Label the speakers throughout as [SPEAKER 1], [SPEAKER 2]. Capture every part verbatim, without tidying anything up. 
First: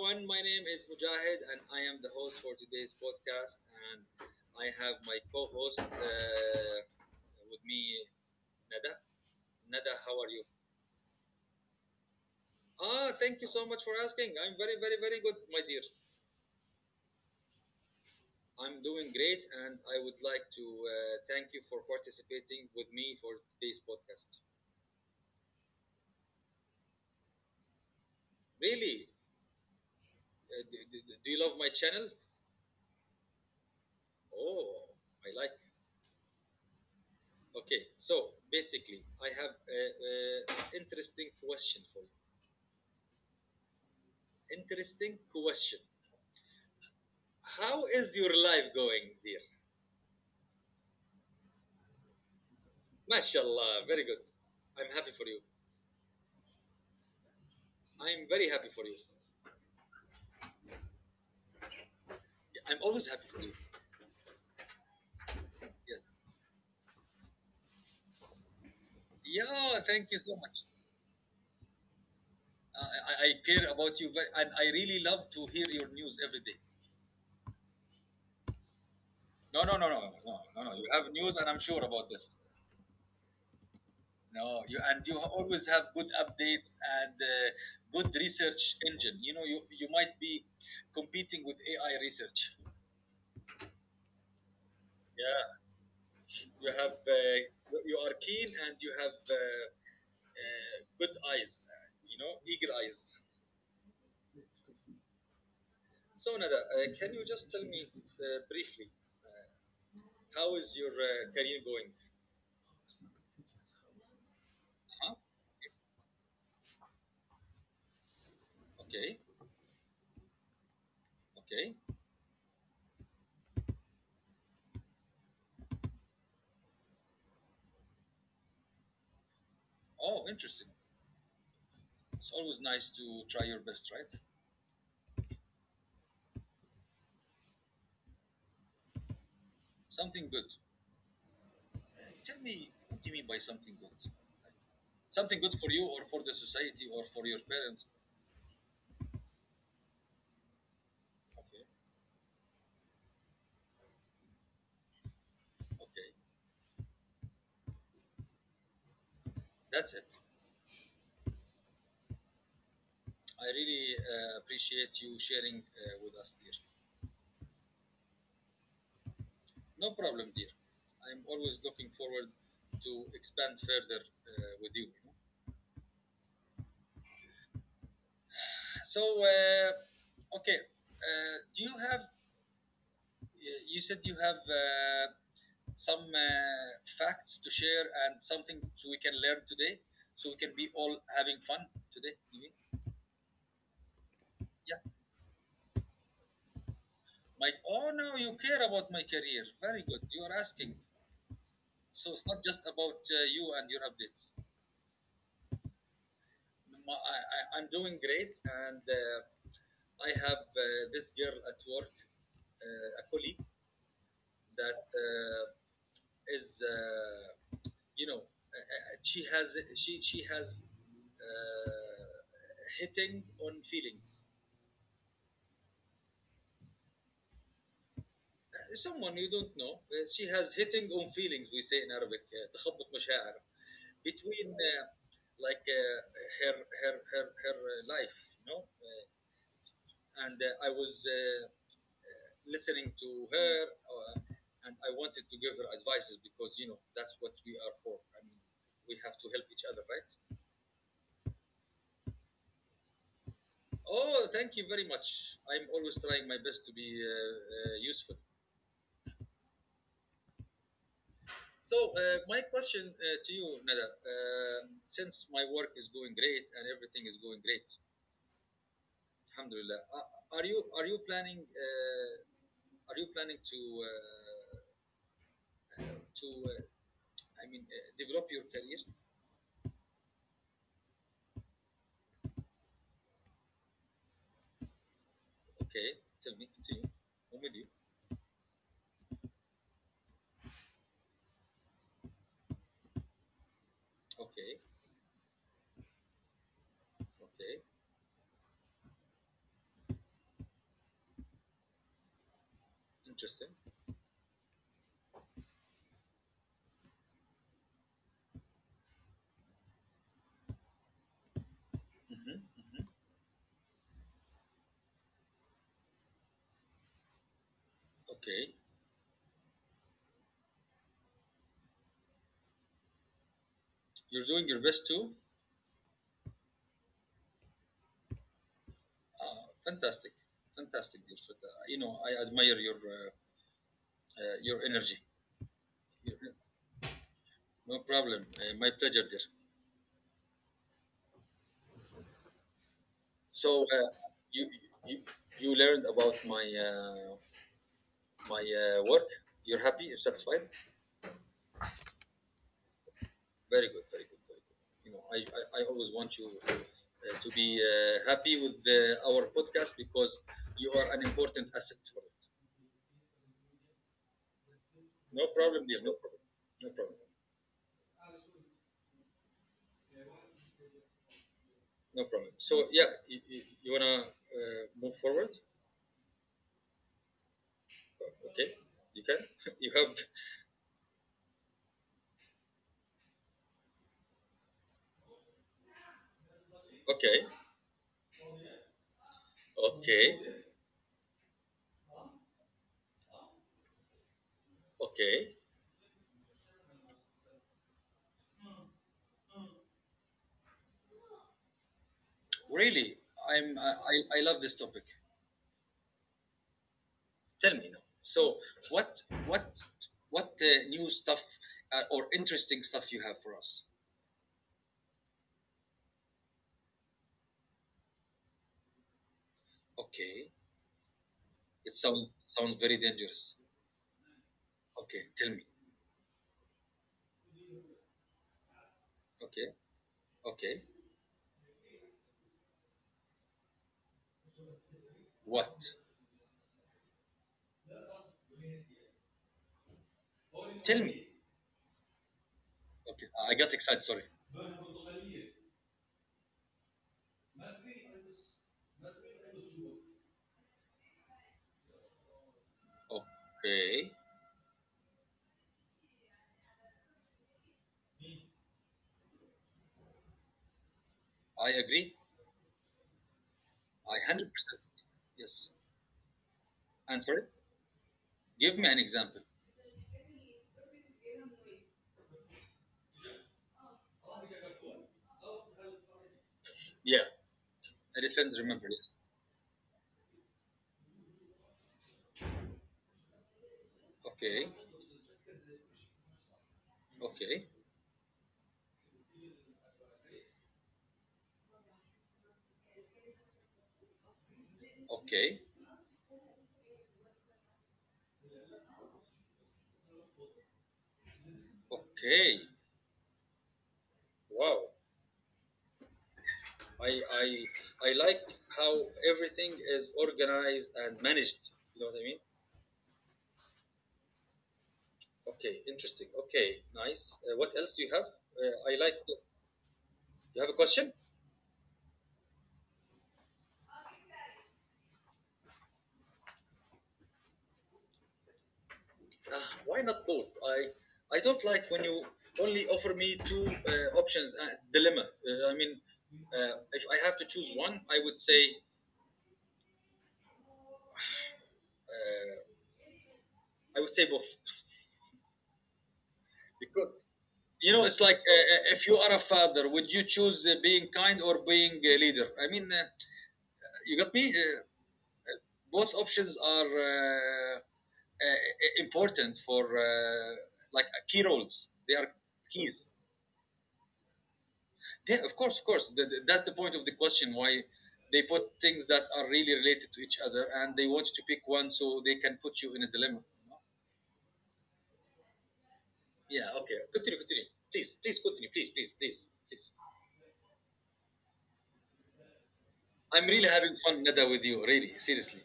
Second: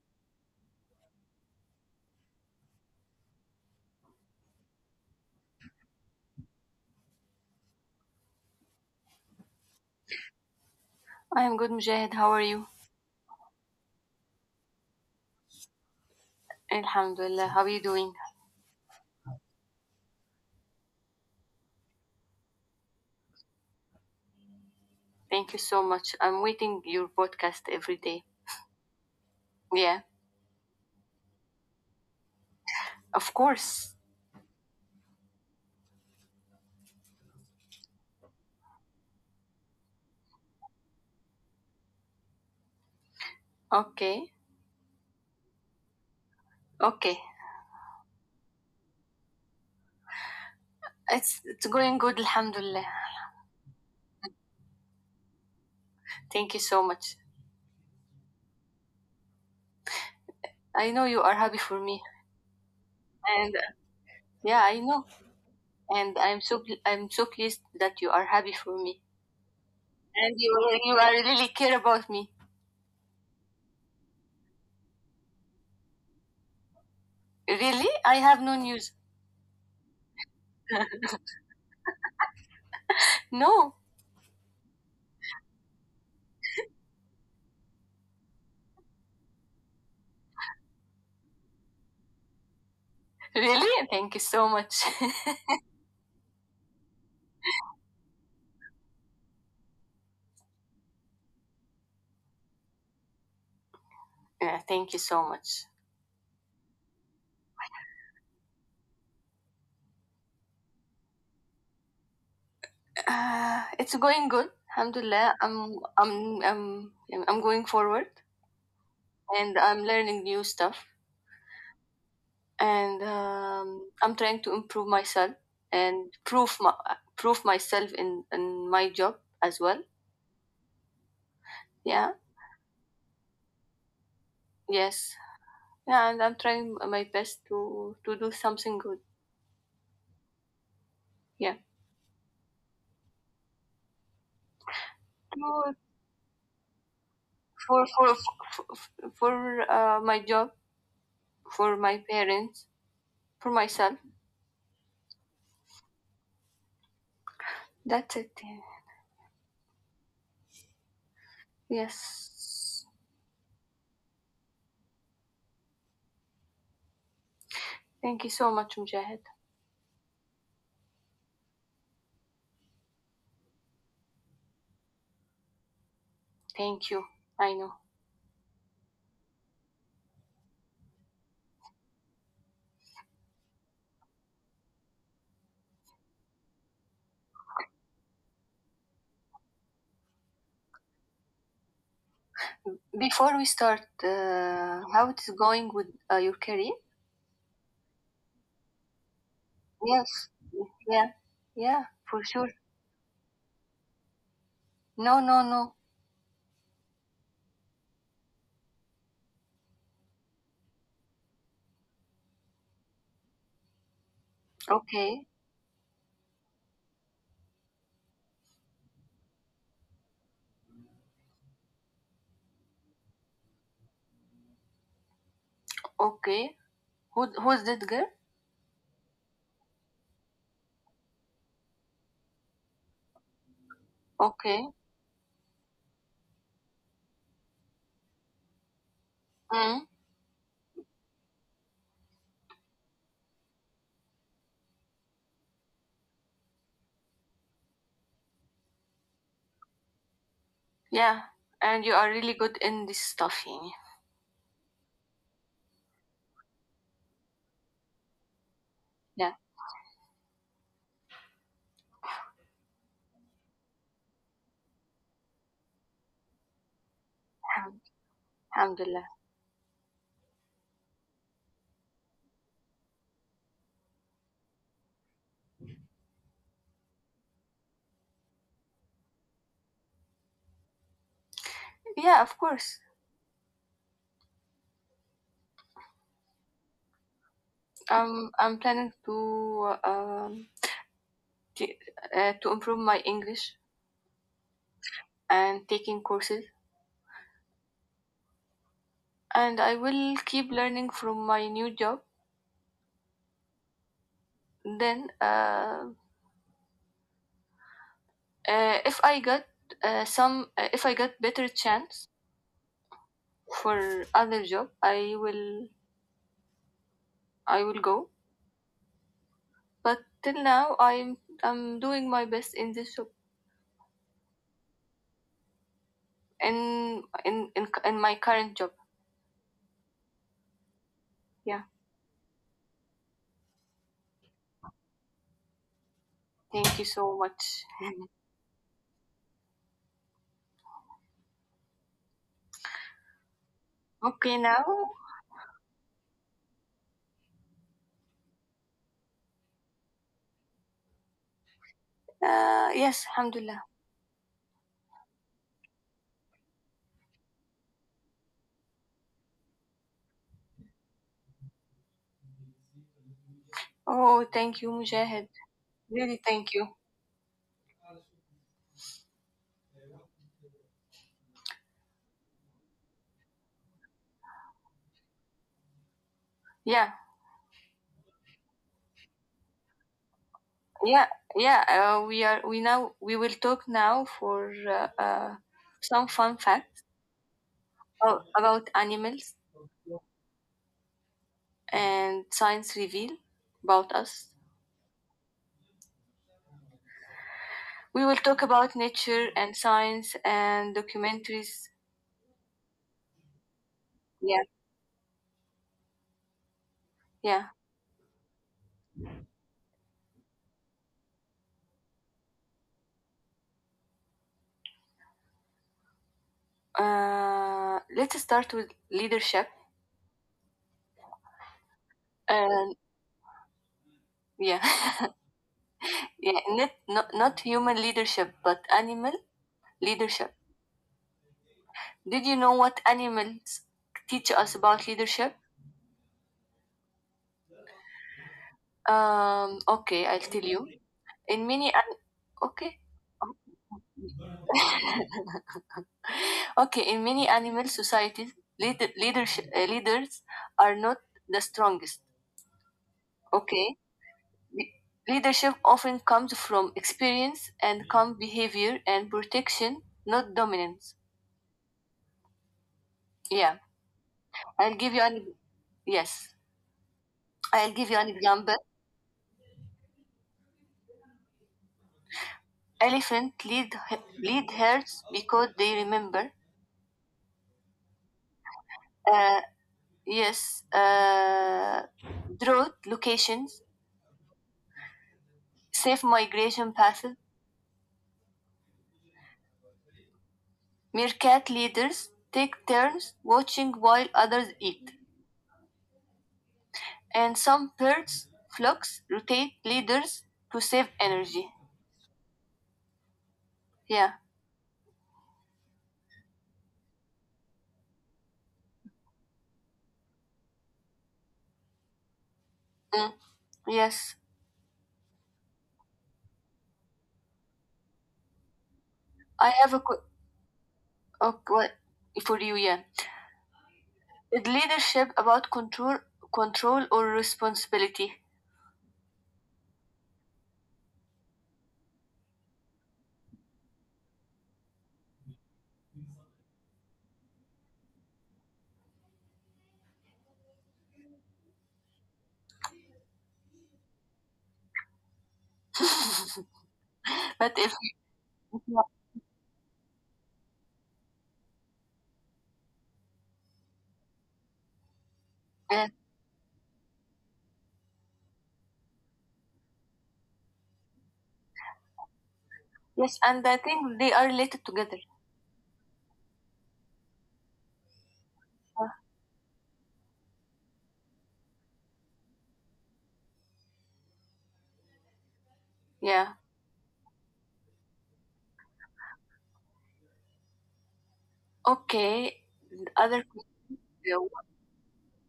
[SPEAKER 1] everyone. My name is Mujahid, and I am the host for today's podcast. And I have my co-host uh, with me, Nada. Nada, how are you?
[SPEAKER 2] I am good, Mujahid. How are you?
[SPEAKER 1] Ah, thank you so much for asking. I'm very, very, very good, my dear.
[SPEAKER 2] Alhamdulillah. How are you doing?
[SPEAKER 1] I'm doing great, and I would like to uh, thank you for participating with me for today's podcast.
[SPEAKER 2] Thank you so much. I'm waiting your podcast every day.
[SPEAKER 1] Really,
[SPEAKER 2] Yeah,
[SPEAKER 1] uh, do, do, do you love my channel?
[SPEAKER 2] of course.
[SPEAKER 1] Oh, I like. Okay, so basically, I have an interesting question for you.
[SPEAKER 2] Okay,
[SPEAKER 1] Interesting question.
[SPEAKER 2] okay.
[SPEAKER 1] How is your life going, dear?
[SPEAKER 2] It's it's going good, Alhamdulillah.
[SPEAKER 1] MashaAllah, very good. I'm happy for you.
[SPEAKER 2] Thank you so much.
[SPEAKER 1] I'm very happy for you.
[SPEAKER 2] I know you are happy for me,
[SPEAKER 1] I'm always happy for you.
[SPEAKER 2] and uh, yeah, I know,
[SPEAKER 1] Yes.
[SPEAKER 2] and I'm so pl- I'm so pleased that you are happy for me,
[SPEAKER 1] Yeah, thank you so
[SPEAKER 2] and
[SPEAKER 1] much.
[SPEAKER 2] you you are really care about me.
[SPEAKER 1] Uh, I, I care about you very, and I really love to hear your news every day.
[SPEAKER 2] Really, I have no news.
[SPEAKER 1] No, no, no, no, no, no, no. No. You have news, and I'm sure about this.
[SPEAKER 2] No,
[SPEAKER 1] No, you and you always have good updates and uh, good research engine. You know, you you might be competing with A I research.
[SPEAKER 2] really. Thank you so much.
[SPEAKER 1] Yeah, you have uh, you you are keen and you have uh, uh, good eyes. Uh, you know, eagle eyes.
[SPEAKER 2] yeah, thank you so much.
[SPEAKER 1] So Nada, uh, can you just tell me uh, briefly how is your uh, career going?
[SPEAKER 2] Uh, it's going good.
[SPEAKER 1] Huh?
[SPEAKER 2] Alhamdulillah. I'm I'm I'm I'm going forward
[SPEAKER 1] Okay,
[SPEAKER 2] and I'm learning new stuff
[SPEAKER 1] okay.
[SPEAKER 2] and um, I'm trying to improve myself and prove my, prove myself in in my job as well.
[SPEAKER 1] Oh, interesting.
[SPEAKER 2] Yeah.
[SPEAKER 1] It's always nice to try your best, right?
[SPEAKER 2] Yes. Yeah, and I'm trying my best to to do something good.
[SPEAKER 1] Something good.
[SPEAKER 2] Yeah.
[SPEAKER 1] Uh, tell me, what do you mean by something good? Something good for you,
[SPEAKER 2] To-
[SPEAKER 1] or for the society, or for your parents?
[SPEAKER 2] For for for, for uh, my job,
[SPEAKER 1] Okay.
[SPEAKER 2] for my parents, for myself.
[SPEAKER 1] Okay,
[SPEAKER 2] That's it.
[SPEAKER 1] that's it.
[SPEAKER 2] Yes.
[SPEAKER 1] I really uh, appreciate you sharing uh, with us, dear.
[SPEAKER 2] Thank you so much, Mujahid.
[SPEAKER 1] No problem, dear. I'm always looking forward to expand further uh, with you.
[SPEAKER 2] Thank you. I know.
[SPEAKER 1] So, uh, okay, uh, do you have? You said you have uh, some uh, facts to share and something so we can learn today, so we can be all having fun today. You mean?
[SPEAKER 2] Before we start,
[SPEAKER 1] Yeah.
[SPEAKER 2] uh, how it's going with uh, your career?
[SPEAKER 1] My oh, now you care about my career. Very good. You are
[SPEAKER 2] Yes.
[SPEAKER 1] asking.
[SPEAKER 2] Yeah. Yeah.
[SPEAKER 1] So it's
[SPEAKER 2] For
[SPEAKER 1] not
[SPEAKER 2] sure.
[SPEAKER 1] just about uh, you and your updates.
[SPEAKER 2] No. No. No.
[SPEAKER 1] My, I, I, I'm doing great, and uh, I have uh, this girl at work, uh, a colleague that
[SPEAKER 2] Okay.
[SPEAKER 1] uh, is, uh, you know, uh, uh, she has she she has uh, hitting on feelings.
[SPEAKER 2] Okay. Who who's that girl?
[SPEAKER 1] Someone you don't know, uh, she has hitting on feelings. We say in Arabic, uh, تخبط مشاعر between
[SPEAKER 2] Okay.
[SPEAKER 1] uh, like uh, her her her her uh, life, no.
[SPEAKER 2] Mm.
[SPEAKER 1] And uh, I was uh, listening to her, uh, and I wanted to give her advices because you know that's what we are for. I mean, we have to help each other, right?
[SPEAKER 2] Yeah. And you are really good in this stuff, يعني.
[SPEAKER 1] Oh, thank you very much. I'm always trying my best to be uh, uh, useful.
[SPEAKER 2] Yeah.
[SPEAKER 1] So, uh, my question uh, to you, Nada, uh, since my work is going great and everything is going great,
[SPEAKER 2] Alham- Alhamdulillah.
[SPEAKER 1] Alhamdulillah, are are you are you planning uh, are you planning to uh, to uh, I mean uh, develop your career?
[SPEAKER 2] Yeah. Of course.
[SPEAKER 1] Okay, tell me, continue. I'm with you.
[SPEAKER 2] Um. I'm planning to um t- uh, to improve my English
[SPEAKER 1] Okay.
[SPEAKER 2] and taking courses,
[SPEAKER 1] Okay,
[SPEAKER 2] and I will keep learning from my new job
[SPEAKER 1] interesting.
[SPEAKER 2] then uh, Uh, if I got uh, some, uh, if I got better chance
[SPEAKER 1] Hmm.
[SPEAKER 2] for other job, I will, I will go.
[SPEAKER 1] Okay,
[SPEAKER 2] But till now, I'm, I'm doing my best in this job,
[SPEAKER 1] you're doing your best too.
[SPEAKER 2] in, in, in, in my current job.
[SPEAKER 1] Ah, fantastic, fantastic, dear Shweta.
[SPEAKER 2] Yeah.
[SPEAKER 1] You know, I admire your uh, uh, your energy. Your-
[SPEAKER 2] Thank you so much.
[SPEAKER 1] No problem. Uh, my pleasure, dear. So uh, you,
[SPEAKER 2] okay, now,
[SPEAKER 1] you you learned about my uh, my uh, work. You're happy. You're satisfied.
[SPEAKER 2] uh, yes,
[SPEAKER 1] Very
[SPEAKER 2] alhamdulillah.
[SPEAKER 1] good. Very good. Very good. You know, I I, I always want you. Uh, to be uh, happy with the, our podcast because you are an important asset for it.
[SPEAKER 2] Oh, thank you,
[SPEAKER 1] No
[SPEAKER 2] Mujahid.
[SPEAKER 1] problem, dear. No problem.
[SPEAKER 2] Really, thank
[SPEAKER 1] No
[SPEAKER 2] you.
[SPEAKER 1] problem. No problem. So yeah, you, you, you wanna uh, move forward?
[SPEAKER 2] Yeah,
[SPEAKER 1] Okay, you can. You have.
[SPEAKER 2] yeah, yeah. Uh, we are, we now, we will talk now for uh, uh, some fun fact
[SPEAKER 1] Okay,
[SPEAKER 2] about animals
[SPEAKER 1] okay,
[SPEAKER 2] and science reveal about us.
[SPEAKER 1] okay.
[SPEAKER 2] We will talk about nature and science and documentaries.
[SPEAKER 1] Really, I'm. I, I, I love this
[SPEAKER 2] Yeah,
[SPEAKER 1] topic. Tell
[SPEAKER 2] yeah.
[SPEAKER 1] me now. So what what what the new stuff uh, or interesting stuff you have for us?
[SPEAKER 2] Uh, let's start with leadership.
[SPEAKER 1] Okay, it sounds sounds very
[SPEAKER 2] And
[SPEAKER 1] dangerous.
[SPEAKER 2] yeah,
[SPEAKER 1] Okay, tell me.
[SPEAKER 2] yeah. Not, not not human leadership, but animal
[SPEAKER 1] Okay,
[SPEAKER 2] leadership.
[SPEAKER 1] okay.
[SPEAKER 2] Did you know what animals teach us about leadership?
[SPEAKER 1] What?
[SPEAKER 2] Um. Okay, I'll tell
[SPEAKER 1] Tell
[SPEAKER 2] you.
[SPEAKER 1] me.
[SPEAKER 2] In many an- okay,
[SPEAKER 1] Okay, I got excited. Sorry.
[SPEAKER 2] okay. In many animal societies, leader, leadership uh, leaders are not the strongest.
[SPEAKER 1] Okay,
[SPEAKER 2] Okay, Le- leadership often comes from experience and calm behavior and protection, not dominance.
[SPEAKER 1] I agree.
[SPEAKER 2] Yeah,
[SPEAKER 1] I one hundred percent.
[SPEAKER 2] I'll give you an
[SPEAKER 1] Yes.
[SPEAKER 2] yes.
[SPEAKER 1] I'm sorry?
[SPEAKER 2] I'll give you an
[SPEAKER 1] Give me
[SPEAKER 2] example.
[SPEAKER 1] an example.
[SPEAKER 2] Elephant lead lead herds because they remember.
[SPEAKER 1] Yeah. Elephants remember. Yes.
[SPEAKER 2] Uh, yes, uh, drought locations,
[SPEAKER 1] Okay.
[SPEAKER 2] safe migration paths.
[SPEAKER 1] Okay.
[SPEAKER 2] Meerkat leaders take turns watching while others eat,
[SPEAKER 1] Okay.
[SPEAKER 2] and some birds flocks rotate leaders to save energy.
[SPEAKER 1] Okay.
[SPEAKER 2] Yeah.
[SPEAKER 1] Wow. I, I, I like how everything is organized and managed. You know what I mean?
[SPEAKER 2] Mm. Yes.
[SPEAKER 1] Okay. Interesting. Okay. Nice. Uh, what else do you have? Uh, I like.
[SPEAKER 2] I have a qu-
[SPEAKER 1] You have a question?
[SPEAKER 2] a qu- for you. Yeah. Is leadership about control, control or responsibility?
[SPEAKER 1] Uh, why not both? I, I don't like when you only offer me two uh, options. Uh, dilemma. Uh, I mean, uh, if I have to choose one, I would say Uh, I would say both because
[SPEAKER 2] But
[SPEAKER 1] you know
[SPEAKER 2] if
[SPEAKER 1] it's like uh, uh, if you are a father, would you choose uh, being kind or being a leader? I mean, uh, you got me. Uh, both
[SPEAKER 2] yeah.
[SPEAKER 1] options are uh, uh, important for uh, like uh, key roles. They are keys.
[SPEAKER 2] Yes, and I think they are related together.
[SPEAKER 1] Yeah, of course, of course. Th- th- That's the point of the question. Why they put things
[SPEAKER 2] Uh,
[SPEAKER 1] that are really related to each other, and they want you to pick one so they can put you in a dilemma. Yeah.
[SPEAKER 2] Yeah.
[SPEAKER 1] Okay. Continue. Continue. Please. Please continue. Please. Please. Please. Please.
[SPEAKER 2] Okay.
[SPEAKER 1] I'm
[SPEAKER 2] Other
[SPEAKER 1] really having fun, Nada, with you.
[SPEAKER 2] question.
[SPEAKER 1] Really, seriously.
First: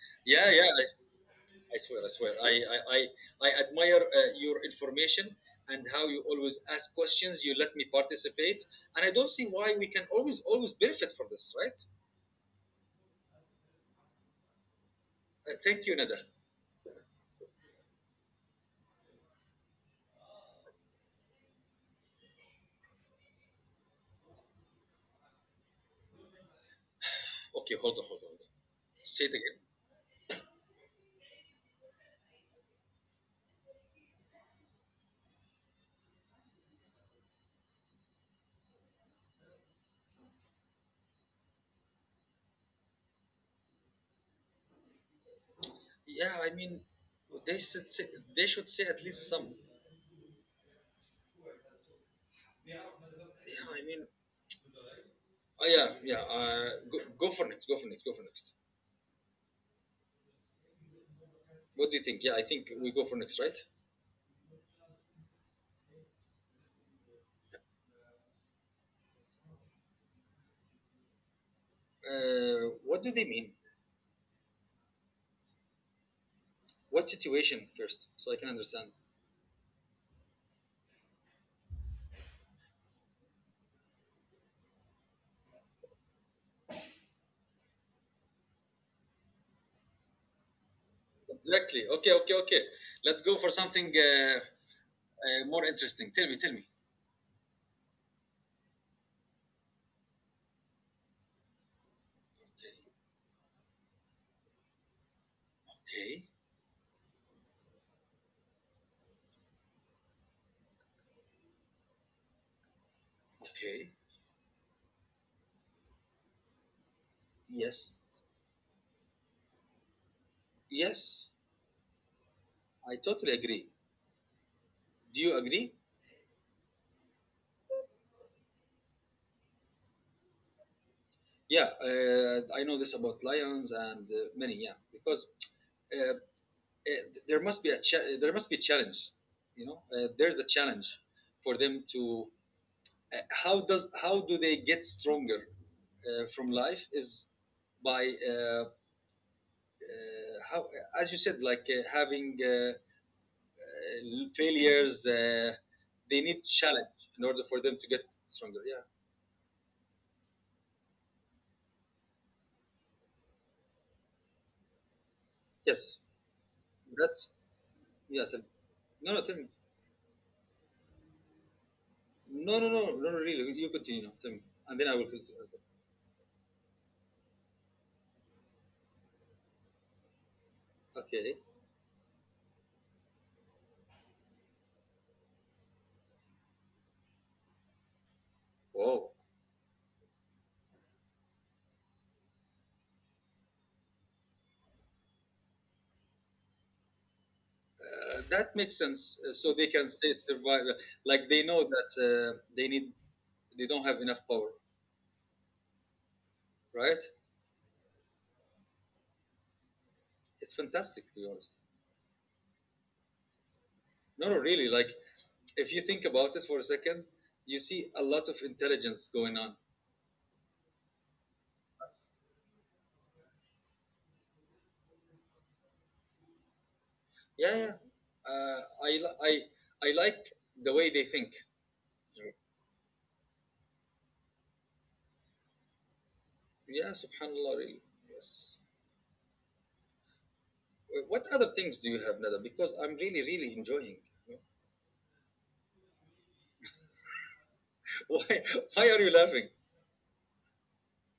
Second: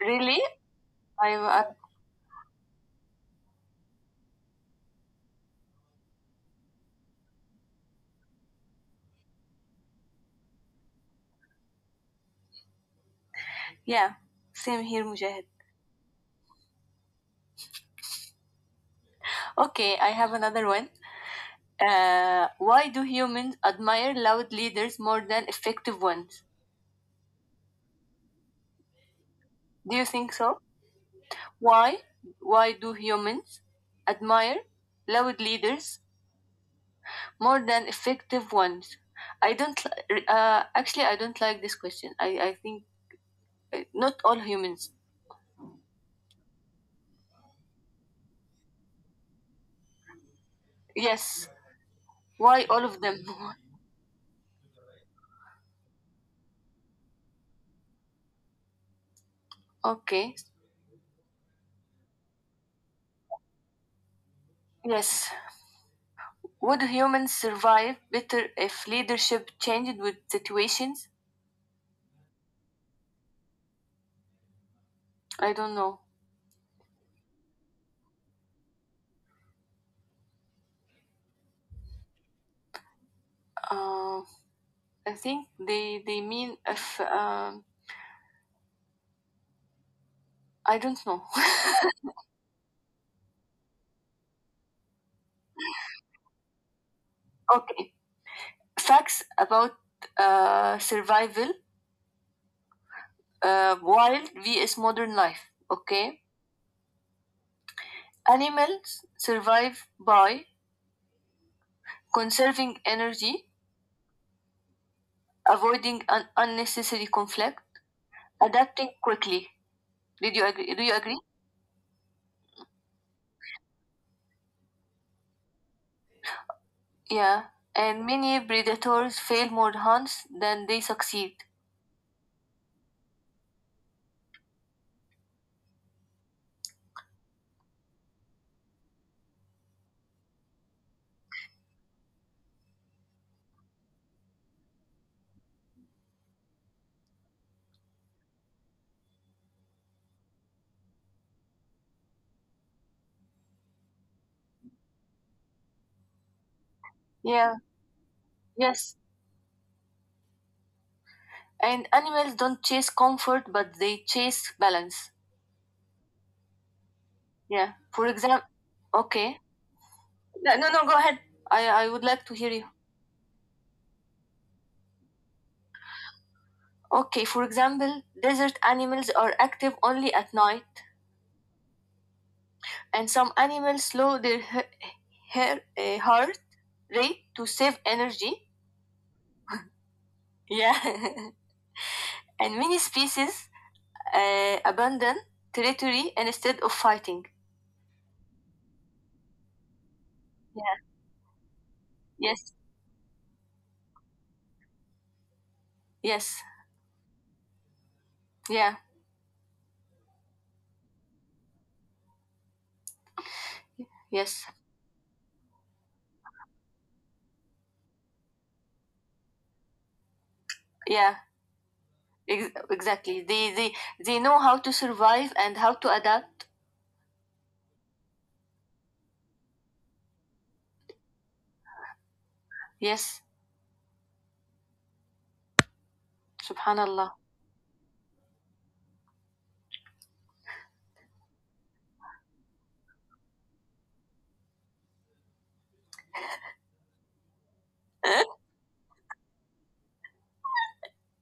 [SPEAKER 2] Really?
[SPEAKER 1] Yeah, yeah. I, s-
[SPEAKER 2] I, I
[SPEAKER 1] I swear, I swear. I, I, I, I admire uh, your information and how you always ask questions. You let me participate, and I don't see why we can always, always benefit from this, right?
[SPEAKER 2] yeah. Same here, Mujahid.
[SPEAKER 1] Uh, thank you, Nada.
[SPEAKER 2] Okay, I have another one. Uh, why do humans admire loud leaders more than effective ones?
[SPEAKER 1] Okay, hold on, hold on, hold on. Say it again.
[SPEAKER 2] Do you think so? Why? Why do humans admire loud leaders more than effective ones? I don't. Li- Uh, actually, I don't like this question. I I think uh, not all humans.
[SPEAKER 1] Yeah, I mean, they should say, they should say at least some.
[SPEAKER 2] Yes. Why all of
[SPEAKER 1] Yeah,
[SPEAKER 2] them?
[SPEAKER 1] I mean, oh yeah, yeah. Uh, go, go for next. Go for next. Go for next.
[SPEAKER 2] okay.
[SPEAKER 1] What do you think? Yeah, I think we go for next, right?
[SPEAKER 2] Yes. Would humans survive better if leadership changed with situations?
[SPEAKER 1] Uh, what do they mean?
[SPEAKER 2] I don't know.
[SPEAKER 1] What situation first, so I can understand?
[SPEAKER 2] Uh, I think they they mean if um, I don't know.
[SPEAKER 1] Exactly. Okay, okay, okay. Let's go for something uh, uh, more interesting. Tell me, tell me.
[SPEAKER 2] okay. Facts about uh, survival, uh, wild vs modern life. Okay,
[SPEAKER 1] Okay,
[SPEAKER 2] animals survive by conserving energy,
[SPEAKER 1] okay.
[SPEAKER 2] avoiding un- unnecessary conflict,
[SPEAKER 1] Yes,
[SPEAKER 2] adapting quickly. Did you agree? Do you agree?
[SPEAKER 1] yes, I totally agree. Do you agree?
[SPEAKER 2] Yeah. And many predators fail more hunts than they succeed.
[SPEAKER 1] Yeah, uh, I know this about lions and uh, many. Yeah, because uh, uh, there must be a cha- there must be a challenge. You know, uh, there's a challenge for them to uh, how does how do they get stronger uh, from life is by uh, uh, how as you said like uh, having uh, uh, failures uh, they need challenge in order
[SPEAKER 2] Yeah.
[SPEAKER 1] for them to get stronger, yeah.
[SPEAKER 2] Yes. And animals don't chase comfort, but they chase balance.
[SPEAKER 1] Yes, that's,
[SPEAKER 2] Yeah. For
[SPEAKER 1] yeah, tell me.
[SPEAKER 2] example,
[SPEAKER 1] No, no, tell
[SPEAKER 2] okay.
[SPEAKER 1] me.
[SPEAKER 2] No, no, no. Go ahead. I I would like to hear
[SPEAKER 1] No,
[SPEAKER 2] you.
[SPEAKER 1] no, no, no, no, really, you continue now, tell me and then I will continue.
[SPEAKER 2] Okay, for example, desert animals are active only at night,
[SPEAKER 1] Okay.
[SPEAKER 2] and some animals slow their he- hair, uh, heart rate to save energy.
[SPEAKER 1] Wow,
[SPEAKER 2] Yeah, and many species uh, abandon territory instead of fighting.
[SPEAKER 1] uh, that makes sense. Uh, so they can stay survive.
[SPEAKER 2] Yeah.
[SPEAKER 1] Like they know that uh,
[SPEAKER 2] Yes.
[SPEAKER 1] they need, they don't have enough power,
[SPEAKER 2] Yes.
[SPEAKER 1] right?
[SPEAKER 2] Yeah.
[SPEAKER 1] It's fantastic to be honest. No, no,
[SPEAKER 2] Yes.
[SPEAKER 1] really. Like, if you think about it for a second, you see a lot of intelligence going on.
[SPEAKER 2] Yeah. Ex- exactly. They they they know how to survive and how to adapt.
[SPEAKER 1] Yeah, yeah. Uh, I, li- I, I like the way they think.
[SPEAKER 2] Yes.
[SPEAKER 1] Yeah,
[SPEAKER 2] Subhanallah.
[SPEAKER 1] subhanAllah, really. Yes. What other things do you have, Nada? Because I'm really, really enjoying. Why, why are you laughing?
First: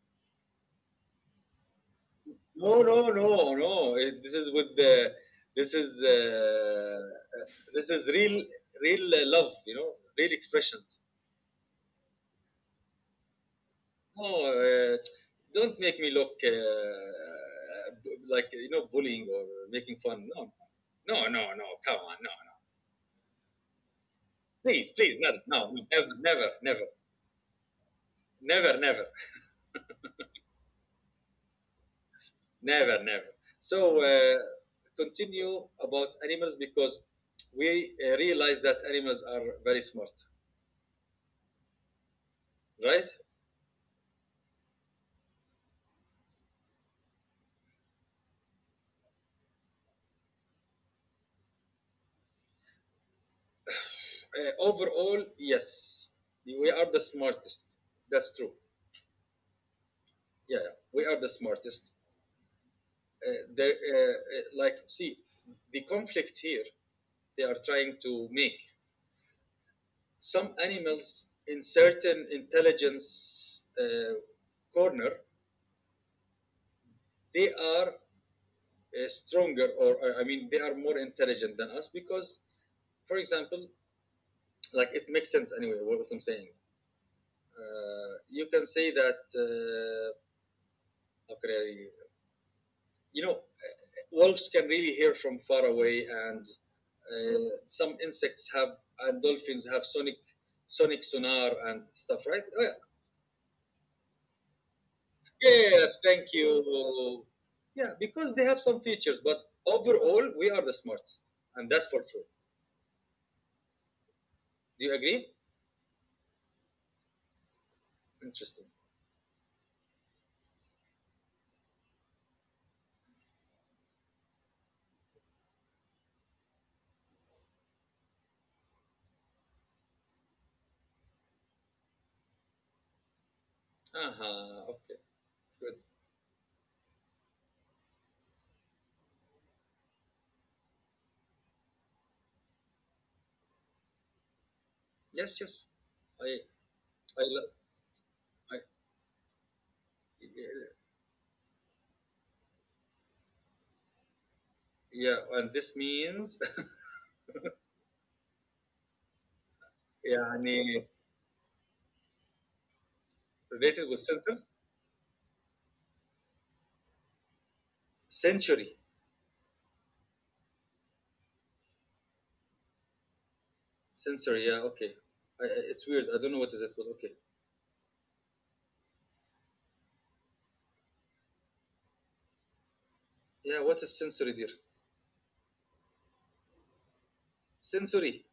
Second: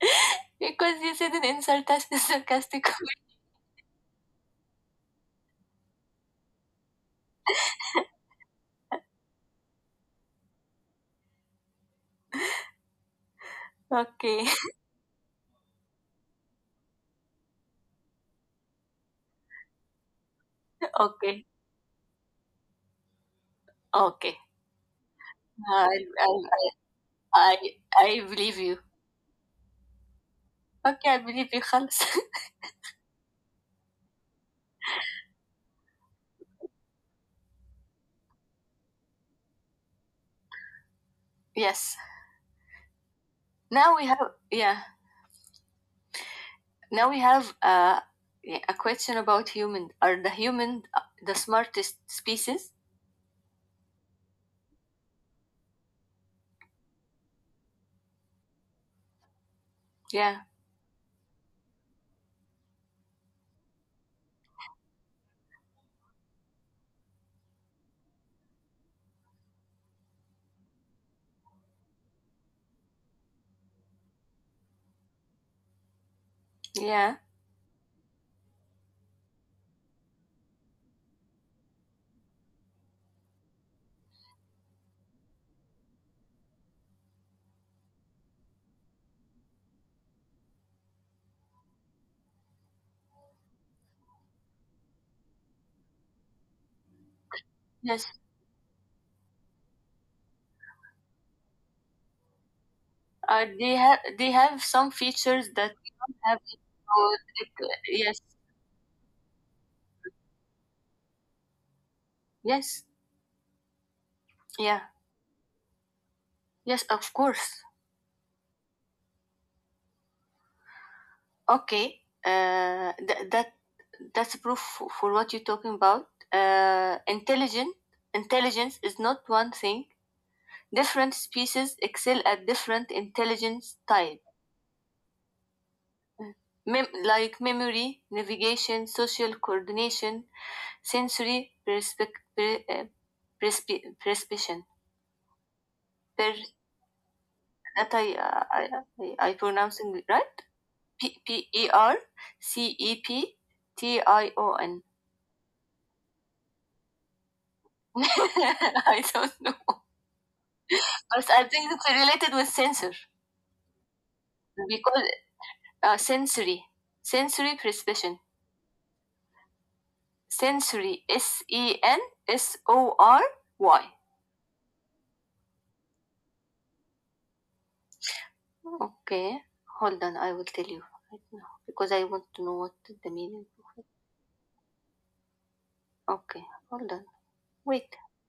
[SPEAKER 2] Because you said it in sarcastic
[SPEAKER 1] No,
[SPEAKER 2] sarcastic.
[SPEAKER 1] no, no, no. Eh, this is with the, this is, uh, this is real, real uh, love, you know, real expressions. No,
[SPEAKER 2] okay.
[SPEAKER 1] uh, don't make me look uh, b- like you know bullying or making fun. No, no,
[SPEAKER 2] Okay.
[SPEAKER 1] no, no. Come on, no.
[SPEAKER 2] Okay.
[SPEAKER 1] Please, please, not no, no,
[SPEAKER 2] I
[SPEAKER 1] never,
[SPEAKER 2] I
[SPEAKER 1] never,
[SPEAKER 2] I
[SPEAKER 1] never,
[SPEAKER 2] I I believe
[SPEAKER 1] never,
[SPEAKER 2] you.
[SPEAKER 1] never,
[SPEAKER 2] Okay, I believe you خالص.
[SPEAKER 1] never, never. So uh, continue about animals because we uh, realize that animals are very smart,
[SPEAKER 2] Yes.
[SPEAKER 1] right?
[SPEAKER 2] Now we have yeah. Now we have uh, yeah, a question about human. Are the human uh, the smartest species?
[SPEAKER 1] Uh, overall, yes, we are the smartest. That's true.
[SPEAKER 2] Yeah.
[SPEAKER 1] Yeah, yeah, we are the smartest. uh, there, uh, uh, like see the conflict here they are trying to make some animals in certain intelligence uh, corner
[SPEAKER 2] Yeah.
[SPEAKER 1] they are uh, stronger or or, I mean they are more intelligent than us because for example like it makes sense anyway what I'm saying uh, you can say that uh, okay, you know wolves can really hear from far away and Uh, some
[SPEAKER 2] Yes.
[SPEAKER 1] insects have and dolphins have sonic sonic sonar and stuff, right? Oh, yeah.
[SPEAKER 2] Are they have they have some
[SPEAKER 1] Yeah,
[SPEAKER 2] features
[SPEAKER 1] yeah,
[SPEAKER 2] that
[SPEAKER 1] yeah,
[SPEAKER 2] we don't
[SPEAKER 1] thank
[SPEAKER 2] have? In- or
[SPEAKER 1] you.
[SPEAKER 2] it-
[SPEAKER 1] Yeah,
[SPEAKER 2] yes.
[SPEAKER 1] because they have some features, but overall we are the smartest, and that's for sure.
[SPEAKER 2] Yes. Yeah.
[SPEAKER 1] Do you agree?
[SPEAKER 2] Yes. Of course.
[SPEAKER 1] Interesting.
[SPEAKER 2] Okay, uh, th- that that's proof for, for what you're talking about. Uh, intelligent Intelligence is not one thing. Different species excel at different intelligence
[SPEAKER 1] Uh
[SPEAKER 2] type,
[SPEAKER 1] huh. Okay. Good.
[SPEAKER 2] Mem- like memory, navigation, social coordination, sensory perspec- per- uh, perspe- perception.
[SPEAKER 1] Yes. Yes. I.
[SPEAKER 2] Per-
[SPEAKER 1] I love.
[SPEAKER 2] that I, uh,
[SPEAKER 1] I,
[SPEAKER 2] I I I pronouncing it right? P P E R C E P T I O N.
[SPEAKER 1] yeah, and this means
[SPEAKER 2] I don't know.
[SPEAKER 1] يعني
[SPEAKER 2] But I think it's related with sensor
[SPEAKER 1] related with sensors.
[SPEAKER 2] We Because uh, sensory, sensory perception,
[SPEAKER 1] Sensory.
[SPEAKER 2] sensory, S E N S O R Y.
[SPEAKER 1] Sensory. Yeah. Okay. I, I- it's weird. I don't know what is it, but okay.
[SPEAKER 2] Okay, hold on, I will tell you right now because I want to know what the meaning.
[SPEAKER 1] Yeah. What is sensory, dear?
[SPEAKER 2] Okay, hold on, wait.
[SPEAKER 1] Sensory.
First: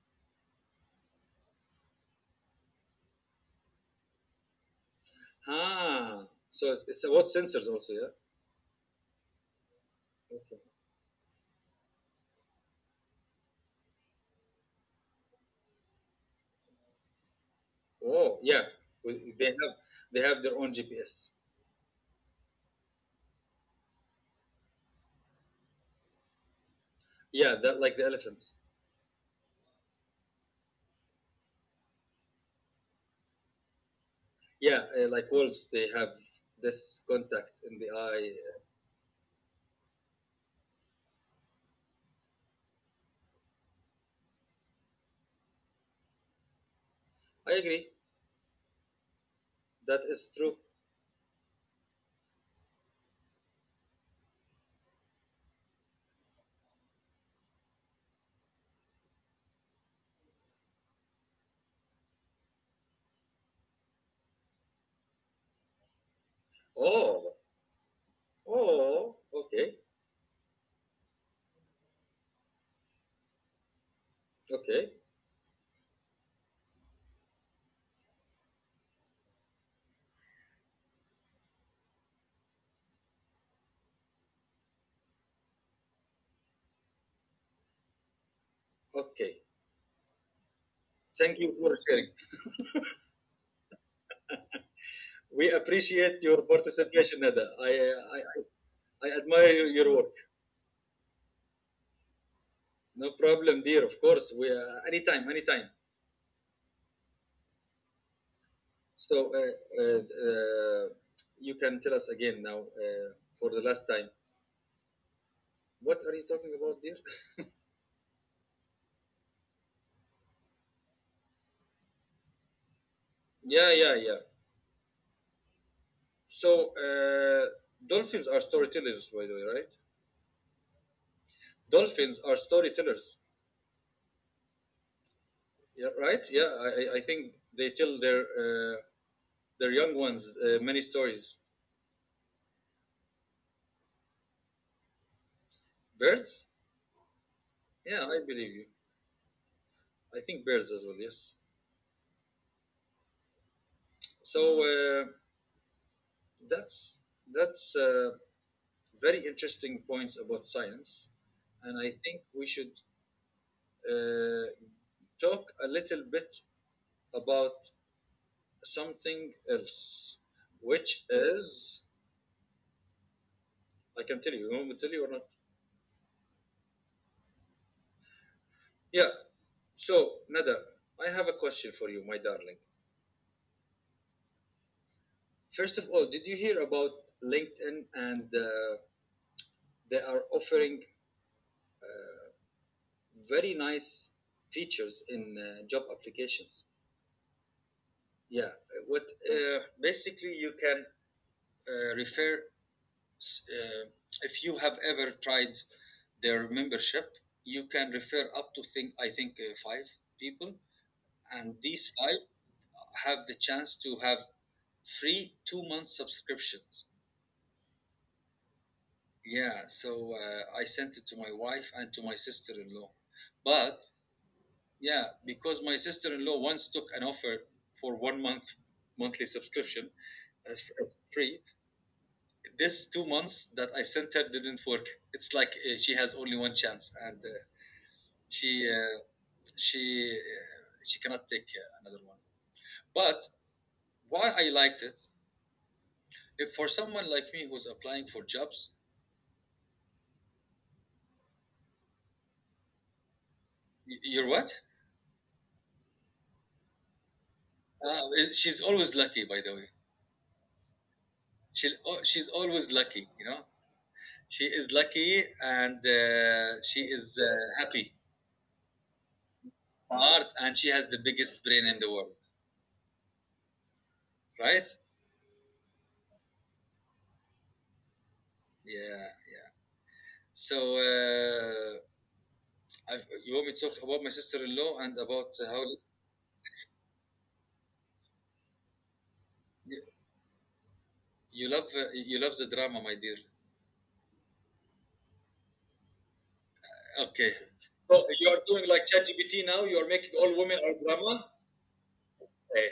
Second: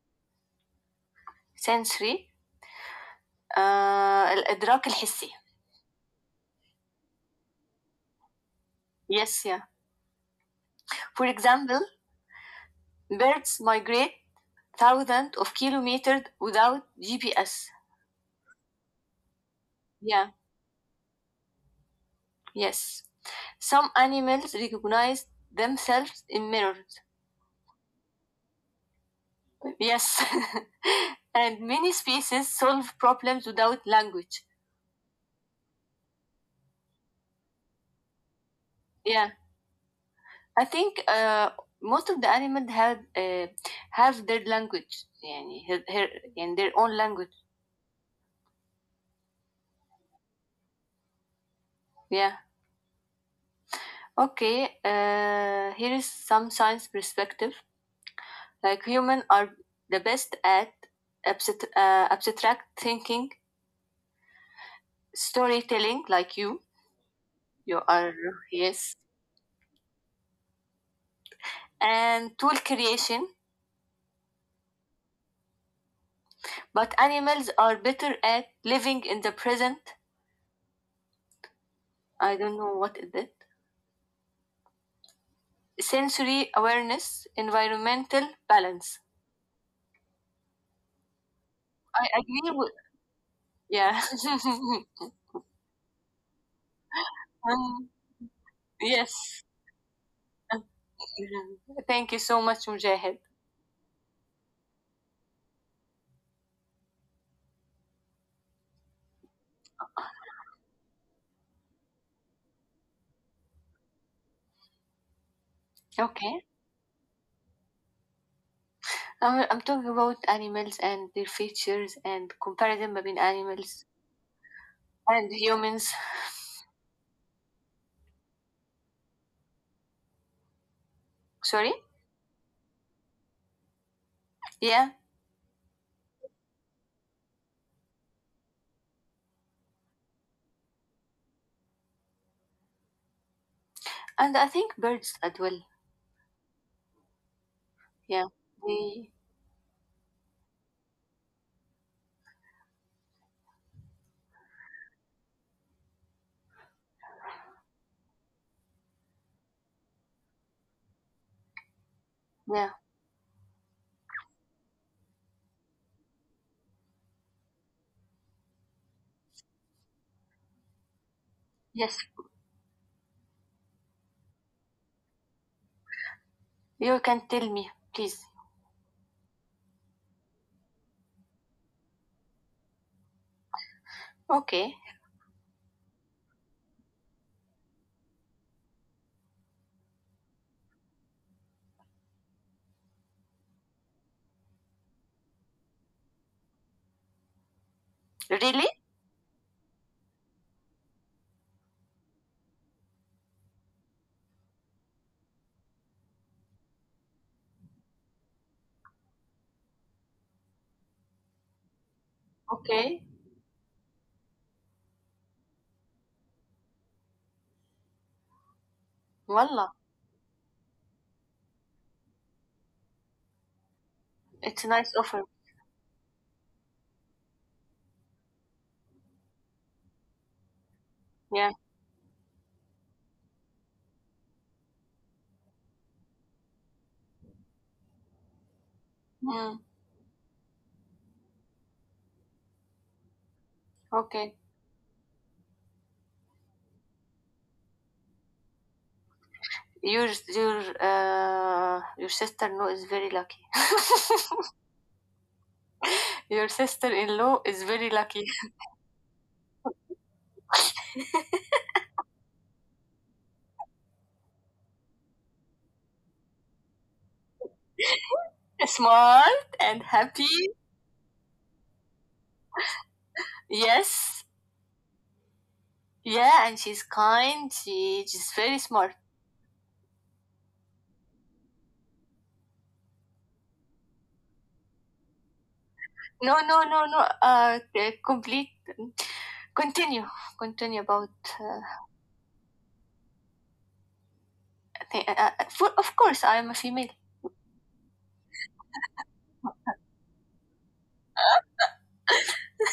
[SPEAKER 2] Sensory, uh, الإدراك الحسي.
[SPEAKER 1] Ah, so it's it's about sensors also, yeah.
[SPEAKER 2] Yes, yeah.
[SPEAKER 1] Okay.
[SPEAKER 2] For example, birds migrate thousands of kilometers without G P S.
[SPEAKER 1] Oh, yeah. With- They have they
[SPEAKER 2] Yeah.
[SPEAKER 1] have their own G P S.
[SPEAKER 2] Yes. Some animals recognize themselves in mirrors.
[SPEAKER 1] Yeah, that like the elephants.
[SPEAKER 2] Yes. and many species solve problems without language.
[SPEAKER 1] Yeah, uh, like wolves, they have this contact in the eye.
[SPEAKER 2] Yeah. I think uh, most of the animals have uh, have their language. يعني her, her, يعني their own language.
[SPEAKER 1] I agree. That is true.
[SPEAKER 2] Yeah. Okay. Uh, here is some science perspective. Like humans are the best at abstract, uh, abstract thinking, storytelling, like you.
[SPEAKER 1] Oh,
[SPEAKER 2] You are, yes,
[SPEAKER 1] oh, okay,
[SPEAKER 2] and tool creation,
[SPEAKER 1] okay,
[SPEAKER 2] but animals are better at living in the present. I don't know what it is. Sensory awareness, environmental balance.
[SPEAKER 1] okay. Thank you for
[SPEAKER 2] I
[SPEAKER 1] sharing.
[SPEAKER 2] agree with yeah.
[SPEAKER 1] We appreciate your participation, Nada. I
[SPEAKER 2] Um,
[SPEAKER 1] I, I I
[SPEAKER 2] yes.
[SPEAKER 1] admire your work.
[SPEAKER 2] Thank you so much,
[SPEAKER 1] No
[SPEAKER 2] Mujahid.
[SPEAKER 1] problem, dear. Of course, we uh, anytime, anytime. So uh, uh, uh, you can tell us again now uh, for the last time. What are you
[SPEAKER 2] Okay.
[SPEAKER 1] talking about, dear?
[SPEAKER 2] I'm, I'm talking about animals and their features and comparison between
[SPEAKER 1] Yeah,
[SPEAKER 2] animals
[SPEAKER 1] yeah, yeah.
[SPEAKER 2] and humans.
[SPEAKER 1] So uh, dolphins are storytellers, by the way, right?
[SPEAKER 2] Sorry?
[SPEAKER 1] Dolphins are storytellers,
[SPEAKER 2] Yeah.
[SPEAKER 1] yeah, right? Yeah, I, I I think they tell their uh, their young ones uh, many stories.
[SPEAKER 2] And I think birds as well.
[SPEAKER 1] Birds? Yeah, I
[SPEAKER 2] Yeah.
[SPEAKER 1] believe you.
[SPEAKER 2] They,
[SPEAKER 1] I think birds as well. Yes. So uh, that's that's uh, very interesting points about science, and I think we should
[SPEAKER 2] yeah.
[SPEAKER 1] uh, talk a little bit about something else, which is
[SPEAKER 2] Yes.
[SPEAKER 1] I can tell you. You want me to tell you or not?
[SPEAKER 2] You can tell me, please.
[SPEAKER 1] Yeah. So Nada, I have a question for you, my darling.
[SPEAKER 2] Okay.
[SPEAKER 1] First of all, did you hear about LinkedIn, and uh, they are offering uh, very nice features in uh, job applications? Yeah.
[SPEAKER 2] Really?
[SPEAKER 1] uh, What uh, basically you can uh, refer. Uh, if you have ever tried their membership. You can refer up to think I think uh, five people, and these five
[SPEAKER 2] Okay.
[SPEAKER 1] have the chance to have free two month subscriptions. Yeah,
[SPEAKER 2] Wallah,
[SPEAKER 1] so uh, I sent it to my wife and to my sister in law, but
[SPEAKER 2] it's a nice
[SPEAKER 1] yeah,
[SPEAKER 2] offer.
[SPEAKER 1] because my sister in law once took an offer for one month monthly subscription as, as free.
[SPEAKER 2] Yeah.
[SPEAKER 1] This two months that I sent her didn't work. It's like uh, she has only one chance, and uh, she uh,
[SPEAKER 2] Mm,
[SPEAKER 1] she uh, she cannot take uh, another one. But why
[SPEAKER 2] okay.
[SPEAKER 1] I liked it, if for someone like me who's applying for jobs,
[SPEAKER 2] Your your uh your sister-in-law is very lucky.
[SPEAKER 1] y- you're what?
[SPEAKER 2] Your sister-in-law is very
[SPEAKER 1] Uh,
[SPEAKER 2] lucky.
[SPEAKER 1] she's always lucky, by the way. She oh, she's always lucky, you know. She is lucky, and uh, she is uh, happy,
[SPEAKER 2] Smart and happy.
[SPEAKER 1] art, and she has the biggest brain in the world,
[SPEAKER 2] Yes.
[SPEAKER 1] right?
[SPEAKER 2] Yeah, and she's kind. She she's very smart.
[SPEAKER 1] Yeah, yeah. So uh, I you want me to talk about my sister-in-law and about how
[SPEAKER 2] No, no, no, no. Uh, uh, complete. Continue. Continue about.
[SPEAKER 1] you
[SPEAKER 2] Uh,
[SPEAKER 1] love uh, you love the drama, my dear.
[SPEAKER 2] thi- uh, uh, for, of course, I am a female.
[SPEAKER 1] Okay. So you are doing like ChatGPT now. You are making all women are drama. Eh,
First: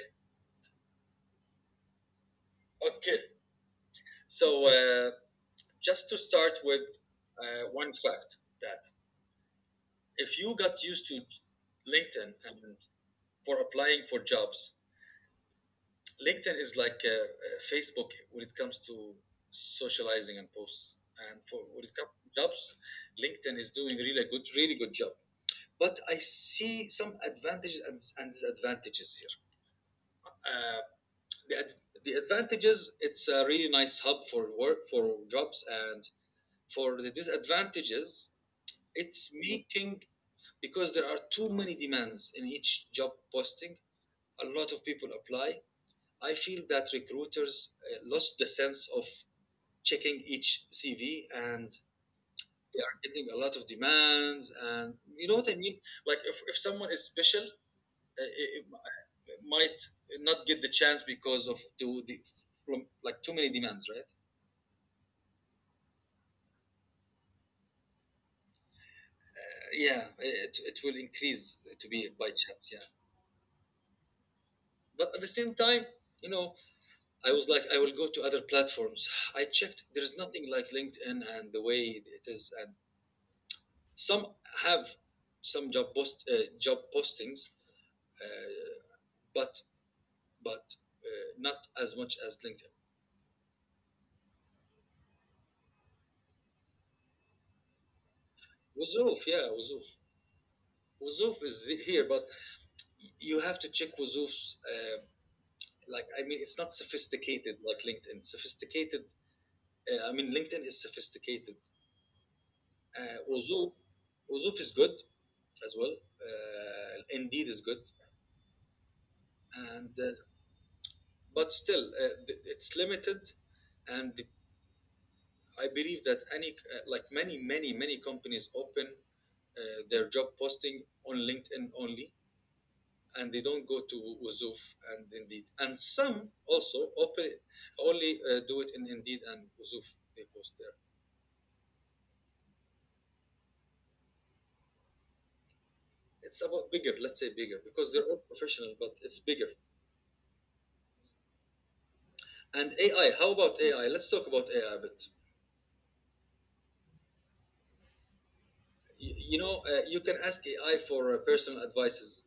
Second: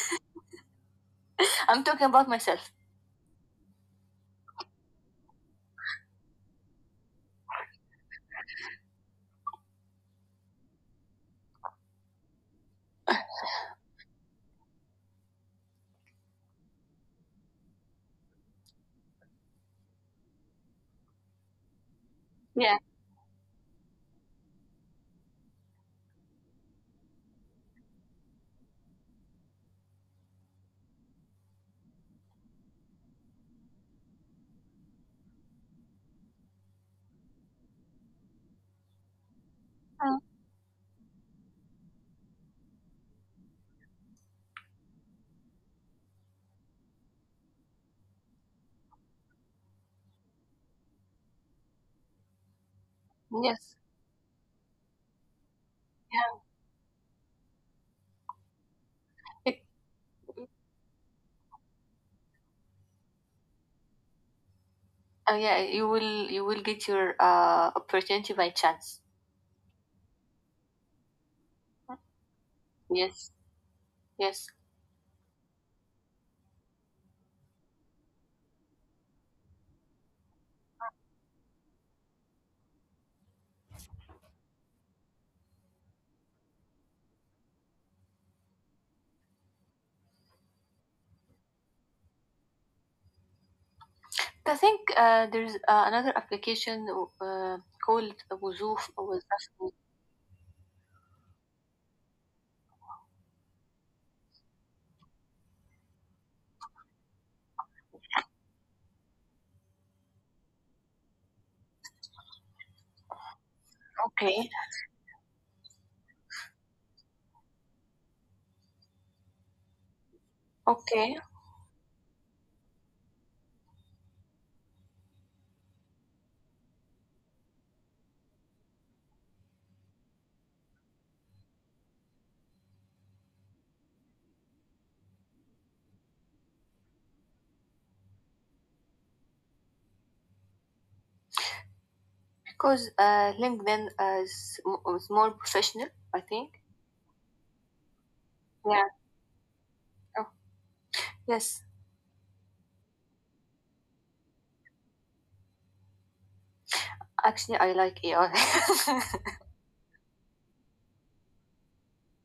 [SPEAKER 2] I'm talking about myself.
[SPEAKER 1] okay. So uh, just to start with uh, one fact that if you got used to LinkedIn and for applying for jobs, LinkedIn is like uh, uh, Facebook when it comes to socializing and posts. And for when it comes to
[SPEAKER 2] Yeah.
[SPEAKER 1] jobs, LinkedIn is doing really good, really good job. But I see some advantages and, and disadvantages here. Uh, the, the advantages, it's a really nice hub for work for jobs, and for the disadvantages it's making
[SPEAKER 2] Uh,
[SPEAKER 1] because there are too many demands in each job posting, a lot of people apply. I feel that recruiters uh, lost the sense of checking each C V, and they are getting a lot of
[SPEAKER 2] yes.
[SPEAKER 1] demands, and you know what I mean, like
[SPEAKER 2] Yeah.
[SPEAKER 1] if, if someone is special uh, it, it
[SPEAKER 2] It,
[SPEAKER 1] might not get the chance because of too the, from like too many demands, right?
[SPEAKER 2] uh, yeah. You will. You will get your uh, opportunity by chance.
[SPEAKER 1] Yeah, it, it will increase to be by chance. Yeah,
[SPEAKER 2] Yes. Yes.
[SPEAKER 1] but at the same time, you know, I was like I will go to other platforms. I checked, there's nothing like LinkedIn and the way it is, and some have some job post uh, job postings, uh, but but uh, not as much as LinkedIn.
[SPEAKER 2] I think uh, there's uh, another application uh, called Wuzoof. Was
[SPEAKER 1] wuzoof yeah
[SPEAKER 2] actually
[SPEAKER 1] wuzoof Wuzoof is here, but you have to check Wuzoof's uh, like i mean it's not sophisticated like LinkedIn sophisticated. uh, i mean LinkedIn is sophisticated. Uh, Uzuf,
[SPEAKER 2] okay.
[SPEAKER 1] Uzuf is good as well. Uh, Indeed is good, and uh,
[SPEAKER 2] Okay.
[SPEAKER 1] but still uh, it's limited, and I believe that any uh, like many many many companies open uh, their job posting on LinkedIn only, and they don't go to Uzuf and Indeed, and some also open only uh, do it in Indeed and Uzuf. They post there.
[SPEAKER 2] Because uh, LinkedIn is, m- is more professional. I
[SPEAKER 1] It's
[SPEAKER 2] think.
[SPEAKER 1] about bigger, let's say bigger, because they're all professional,
[SPEAKER 2] Yeah.
[SPEAKER 1] but it's bigger.
[SPEAKER 2] Oh, yes.
[SPEAKER 1] And A I, how about A I? Let's talk about A I a bit.
[SPEAKER 2] Actually, I like A I
[SPEAKER 1] You, you know, uh, you can ask A I for uh, personal advices.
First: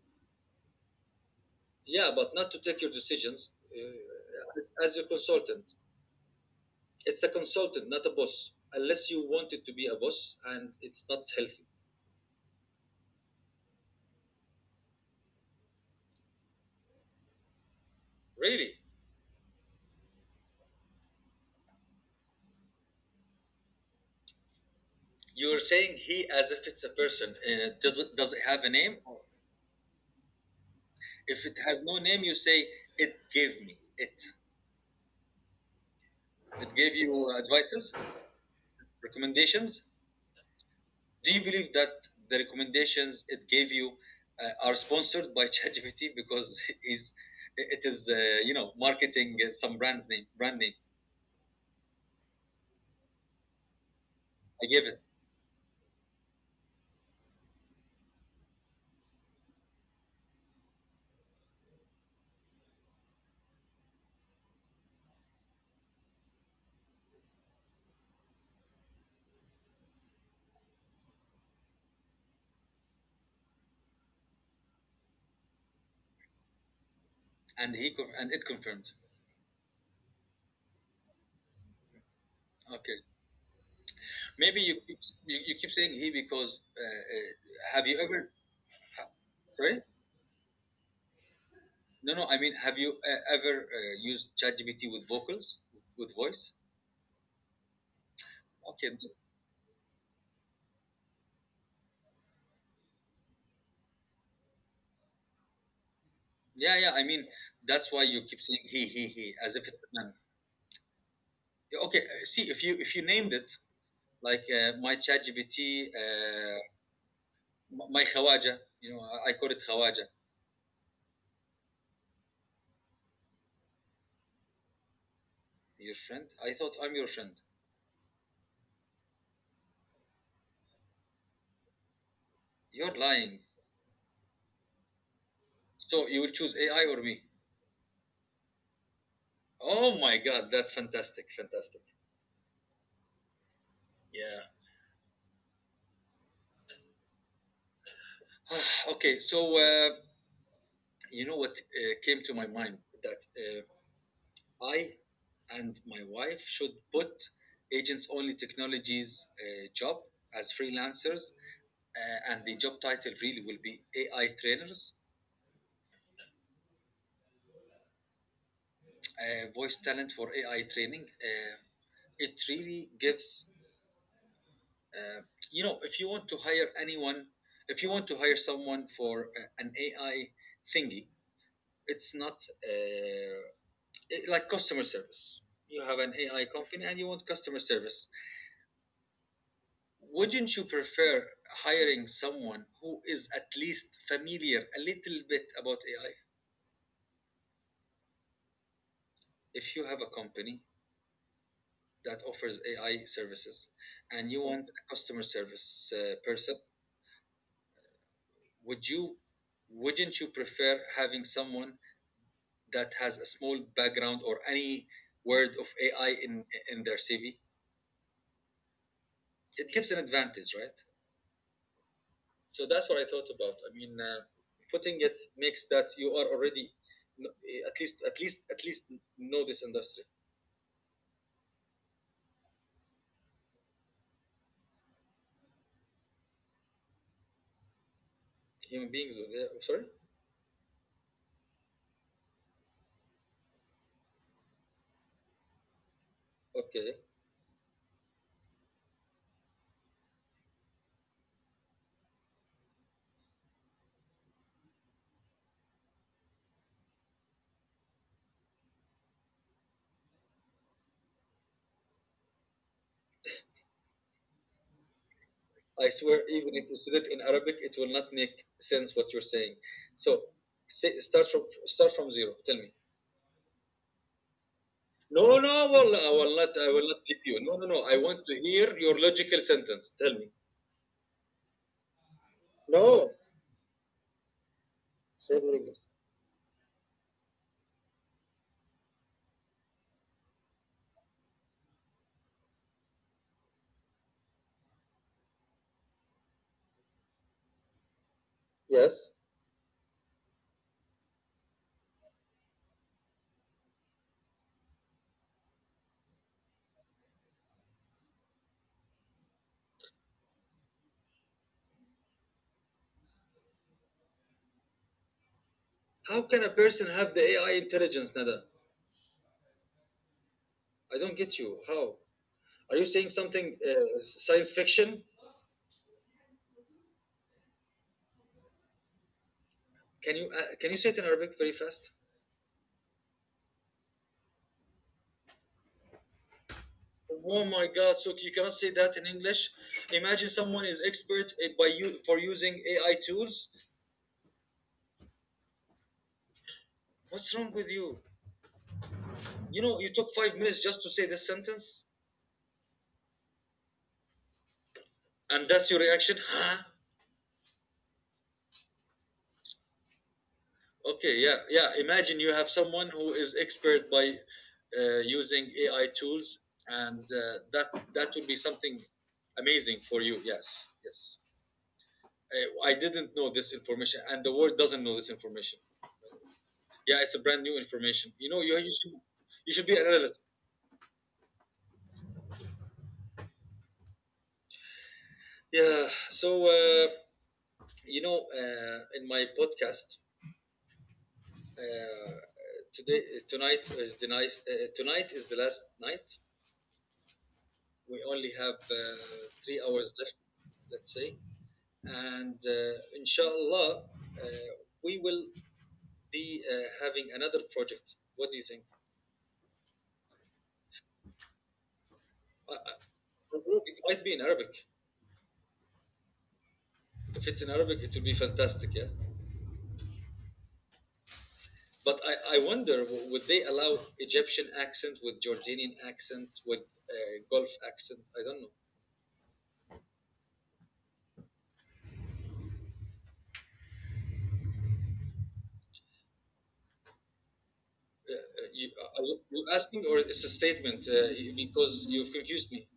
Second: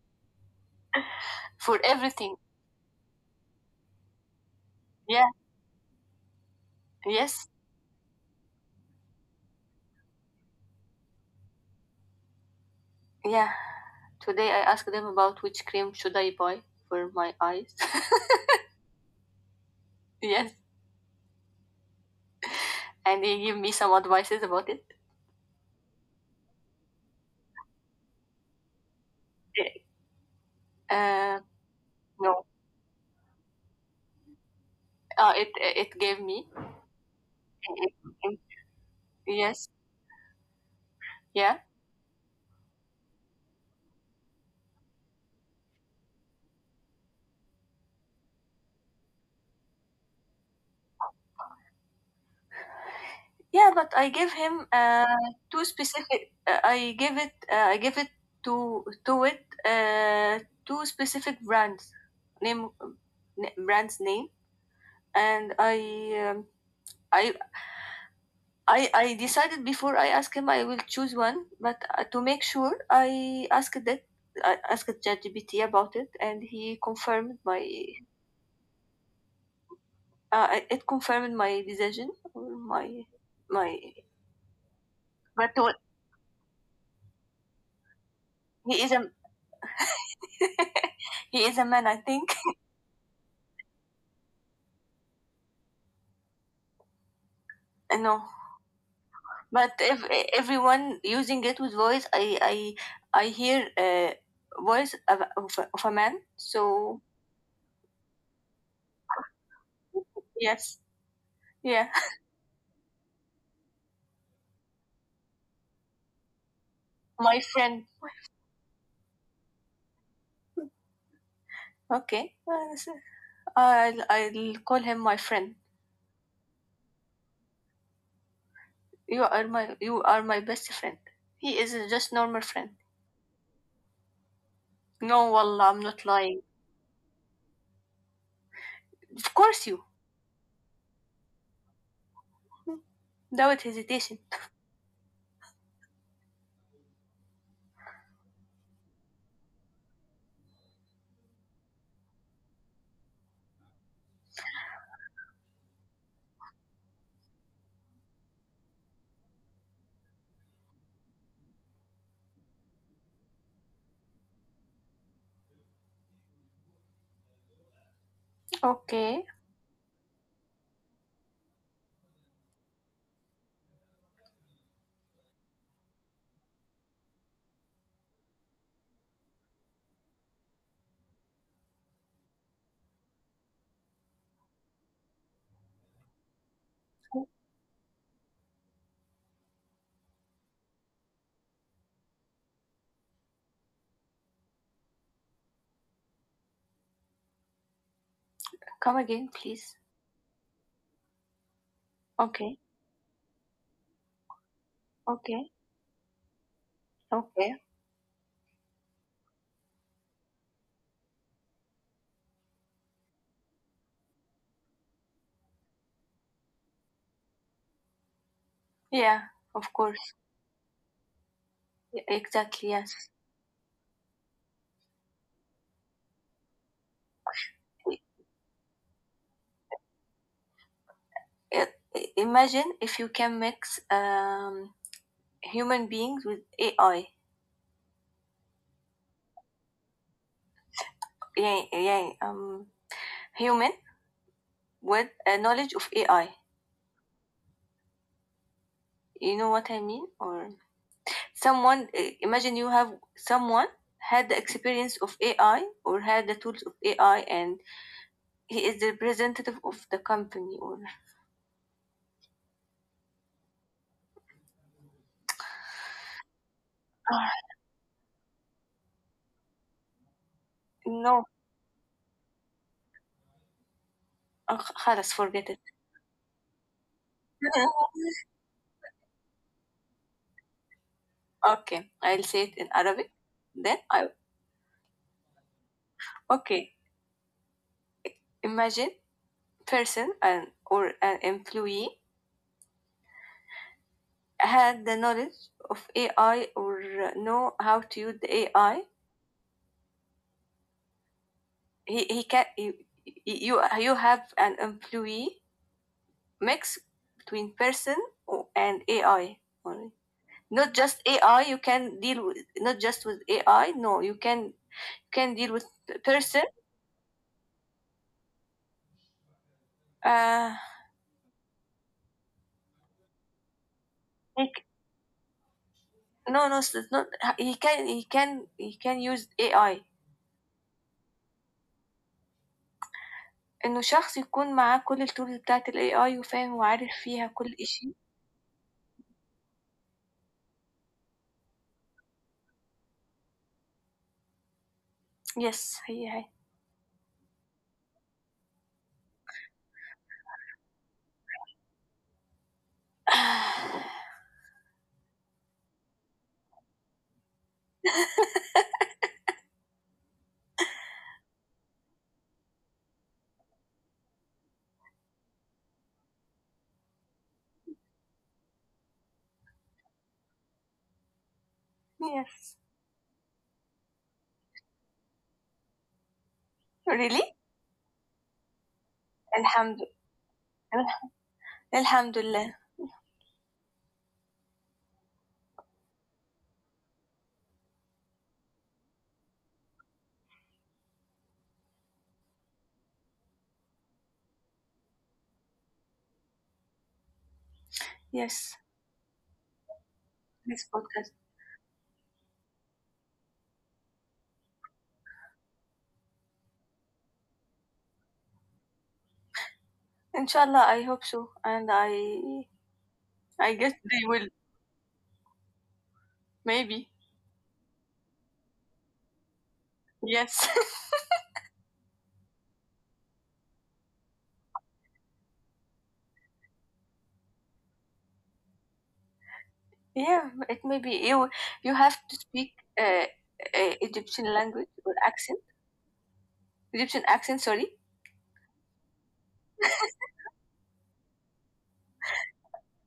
[SPEAKER 2] for
[SPEAKER 1] Yeah, but
[SPEAKER 2] everything.
[SPEAKER 1] not to take your decisions uh, as, as your
[SPEAKER 2] Yeah.
[SPEAKER 1] consultant. It's a
[SPEAKER 2] Yes.
[SPEAKER 1] consultant, not a boss, unless you want it to be a boss, and it's not healthy.
[SPEAKER 2] Yeah. Today I asked them about which cream should I buy for my eyes.
[SPEAKER 1] Really?
[SPEAKER 2] yes, and they give me some advices about it.
[SPEAKER 1] You're saying he as if it's a person. Uh, does, it, does it have a name?
[SPEAKER 2] Uh,
[SPEAKER 1] If it has no name, you
[SPEAKER 2] no,
[SPEAKER 1] say, it gave me it.
[SPEAKER 2] uh, it it gave me.
[SPEAKER 1] It gave you
[SPEAKER 2] It,
[SPEAKER 1] advices,
[SPEAKER 2] it, yes,
[SPEAKER 1] recommendations. Do you
[SPEAKER 2] yeah,
[SPEAKER 1] believe that the recommendations it gave you uh, are sponsored by ChatGPT because it is it is uh, you know, marketing uh, some brands name brand names?
[SPEAKER 2] yeah. But I gave him
[SPEAKER 1] I gave
[SPEAKER 2] uh,
[SPEAKER 1] it,
[SPEAKER 2] two specific. Uh, I gave it. Uh, I gave it to to it uh, two specific brands name brands name, and I. Um, I, I, I decided before I asked him I will choose one, but uh, to make sure I asked that I asked ChatGPT about it, and he confirmed my
[SPEAKER 1] and he conf- and it confirmed.
[SPEAKER 2] Uh, I- it confirmed my decision or
[SPEAKER 1] Okay,
[SPEAKER 2] my my.
[SPEAKER 1] maybe you keep, you,
[SPEAKER 2] But
[SPEAKER 1] you keep
[SPEAKER 2] what-
[SPEAKER 1] saying he because uh, uh, have you ever
[SPEAKER 2] he is a
[SPEAKER 1] sorry?
[SPEAKER 2] he is a man, I
[SPEAKER 1] No, no,
[SPEAKER 2] think.
[SPEAKER 1] I mean, have you uh, ever uh, used ChatGPT with vocals, with voice?
[SPEAKER 2] No,
[SPEAKER 1] Okay,
[SPEAKER 2] but if everyone using it with voice, I I I hear a voice of of a, of a man.
[SPEAKER 1] yeah, yeah.
[SPEAKER 2] So
[SPEAKER 1] I mean, that's why you keep saying he, he, he, as if it's a man.
[SPEAKER 2] yes, yeah,
[SPEAKER 1] Okay, uh, see if you if you named it like uh, my ChatGPT, uh,
[SPEAKER 2] my friend.
[SPEAKER 1] my khawaja, you know, i I call it khawaja.
[SPEAKER 2] Okay, uh, so I'll I'll call him my friend.
[SPEAKER 1] Your friend? I thought I'm your friend.
[SPEAKER 2] You are my you are my best friend. He is just normal friend.
[SPEAKER 1] You're lying.
[SPEAKER 2] No, wallah, I'm not
[SPEAKER 1] So you will
[SPEAKER 2] lying.
[SPEAKER 1] choose AI or me?
[SPEAKER 2] Of course you.
[SPEAKER 1] Oh my God, that's fantastic, fantastic.
[SPEAKER 2] Without hesitation.
[SPEAKER 1] Yeah. Okay, so uh, you know what uh, came to my mind, that uh, I and my wife should put agents only technologies uh, job as freelancers, uh, and the job title really will be A I trainers,
[SPEAKER 2] Okay.
[SPEAKER 1] uh, voice talent for A I training. Uh, it really gives, uh, you know, if you want to hire anyone, if you want to hire someone for uh, an A I thingy, it's not uh, it- like customer service. You have an A I company and you want customer service. Wouldn't you prefer hiring someone who is at least familiar a little bit about A I?
[SPEAKER 2] Come again, please.
[SPEAKER 1] If you have a company that
[SPEAKER 2] Okay,
[SPEAKER 1] offers A I services and you want a customer
[SPEAKER 2] okay,
[SPEAKER 1] service uh, person,
[SPEAKER 2] okay.
[SPEAKER 1] would you wouldn't you prefer having someone that has a small background or any word of A I in in their C V?
[SPEAKER 2] Yeah, of
[SPEAKER 1] It gives an
[SPEAKER 2] course.
[SPEAKER 1] advantage, right?
[SPEAKER 2] Y- Exactly,
[SPEAKER 1] So that's what
[SPEAKER 2] yes.
[SPEAKER 1] I thought about. I mean, uh, putting it makes that you are already no, eh, at least, at least, at least know this industry.
[SPEAKER 2] I- I- Imagine if you can mix um, human beings with A I.
[SPEAKER 1] Human beings, eh, sorry.
[SPEAKER 2] Yeah, yeah, um, human with a knowledge of A I.
[SPEAKER 1] Okay,
[SPEAKER 2] You know what I mean? Or someone, i- imagine you have someone had the experience of A I or had the tools of A I and he is the representative of the company or
[SPEAKER 1] I swear, even if you said it in Arabic, it will not make sense what you're saying. So say,
[SPEAKER 2] no,
[SPEAKER 1] start from start from zero. Tell me.
[SPEAKER 2] uh, خلاص forget
[SPEAKER 1] No,
[SPEAKER 2] it.
[SPEAKER 1] no, well, I will not. I will not leave you. No, no, no. I want to hear your logical sentence. Tell me,
[SPEAKER 2] Okay, I'll say it in Arabic.
[SPEAKER 1] no,
[SPEAKER 2] Then I
[SPEAKER 1] say said Ringo.
[SPEAKER 2] okay. Imagine person and or an employee had the knowledge of A I or uh, know how to use the A I.
[SPEAKER 1] Yes.
[SPEAKER 2] He he can you You, you have an employee mix between person o- and A I only. Not just A I. You can deal with not just with A I. No, you can can deal with
[SPEAKER 1] How
[SPEAKER 2] person.
[SPEAKER 1] can a person have the A I intelligence, Nada?
[SPEAKER 2] Uh,
[SPEAKER 1] I don't get you. How? Are you saying something uh,
[SPEAKER 2] he
[SPEAKER 1] science
[SPEAKER 2] c-
[SPEAKER 1] fiction?
[SPEAKER 2] no, no, it's not. He can he can he can use A I.
[SPEAKER 1] Can you uh, can you say it in Arabic very fast?
[SPEAKER 2] إنه شخص يكون معاه كل الtools بتاعة الAI وفاهم وعارف فيها
[SPEAKER 1] Oh
[SPEAKER 2] كل
[SPEAKER 1] my
[SPEAKER 2] شيء.
[SPEAKER 1] God! So you cannot say that in English. Imagine someone is expert uh, by you for using A I tools.
[SPEAKER 2] Yes هي، هي.
[SPEAKER 1] What's wrong with you? You know, you took five minutes just to say this sentence, and that's your reaction, huh? Okay, yeah, yeah. Imagine you have someone who is expert by uh, using A I tools, and uh, that that would be something amazing for you. Yes, yes. I,
[SPEAKER 2] Yes,
[SPEAKER 1] I didn't know this information, and the world doesn't know this information. Yeah, it's
[SPEAKER 2] really.
[SPEAKER 1] a brand new information. You know, you, you should you should
[SPEAKER 2] الحمد
[SPEAKER 1] be an analyst.
[SPEAKER 2] لله الحمد لله.
[SPEAKER 1] Yeah. So uh, you know, uh, in my podcast uh, today, tonight is the nice. Uh, tonight is the last night. We only
[SPEAKER 2] Yes,
[SPEAKER 1] have uh, three hours left,
[SPEAKER 2] this
[SPEAKER 1] let's
[SPEAKER 2] podcast.
[SPEAKER 1] say. And uh, inshallah, uh, we will be uh, having another project. What do you think?
[SPEAKER 2] إن شاء الله I hope so and I
[SPEAKER 1] I, I,
[SPEAKER 2] I guess
[SPEAKER 1] it
[SPEAKER 2] they
[SPEAKER 1] might be in
[SPEAKER 2] will
[SPEAKER 1] Arabic.
[SPEAKER 2] maybe.
[SPEAKER 1] If it's in Arabic, it will be fantastic, yeah?
[SPEAKER 2] Yes.
[SPEAKER 1] But I, I wonder, would they allow Egyptian accent with Jordanian accent, with uh, Gulf accent? I don't know.
[SPEAKER 2] yeah, it may be you you have to speak uh, uh, Egyptian language or accent Egyptian accent, sorry.
[SPEAKER 1] Uh, uh, you, are you asking or it's a statement uh, because you've confused me?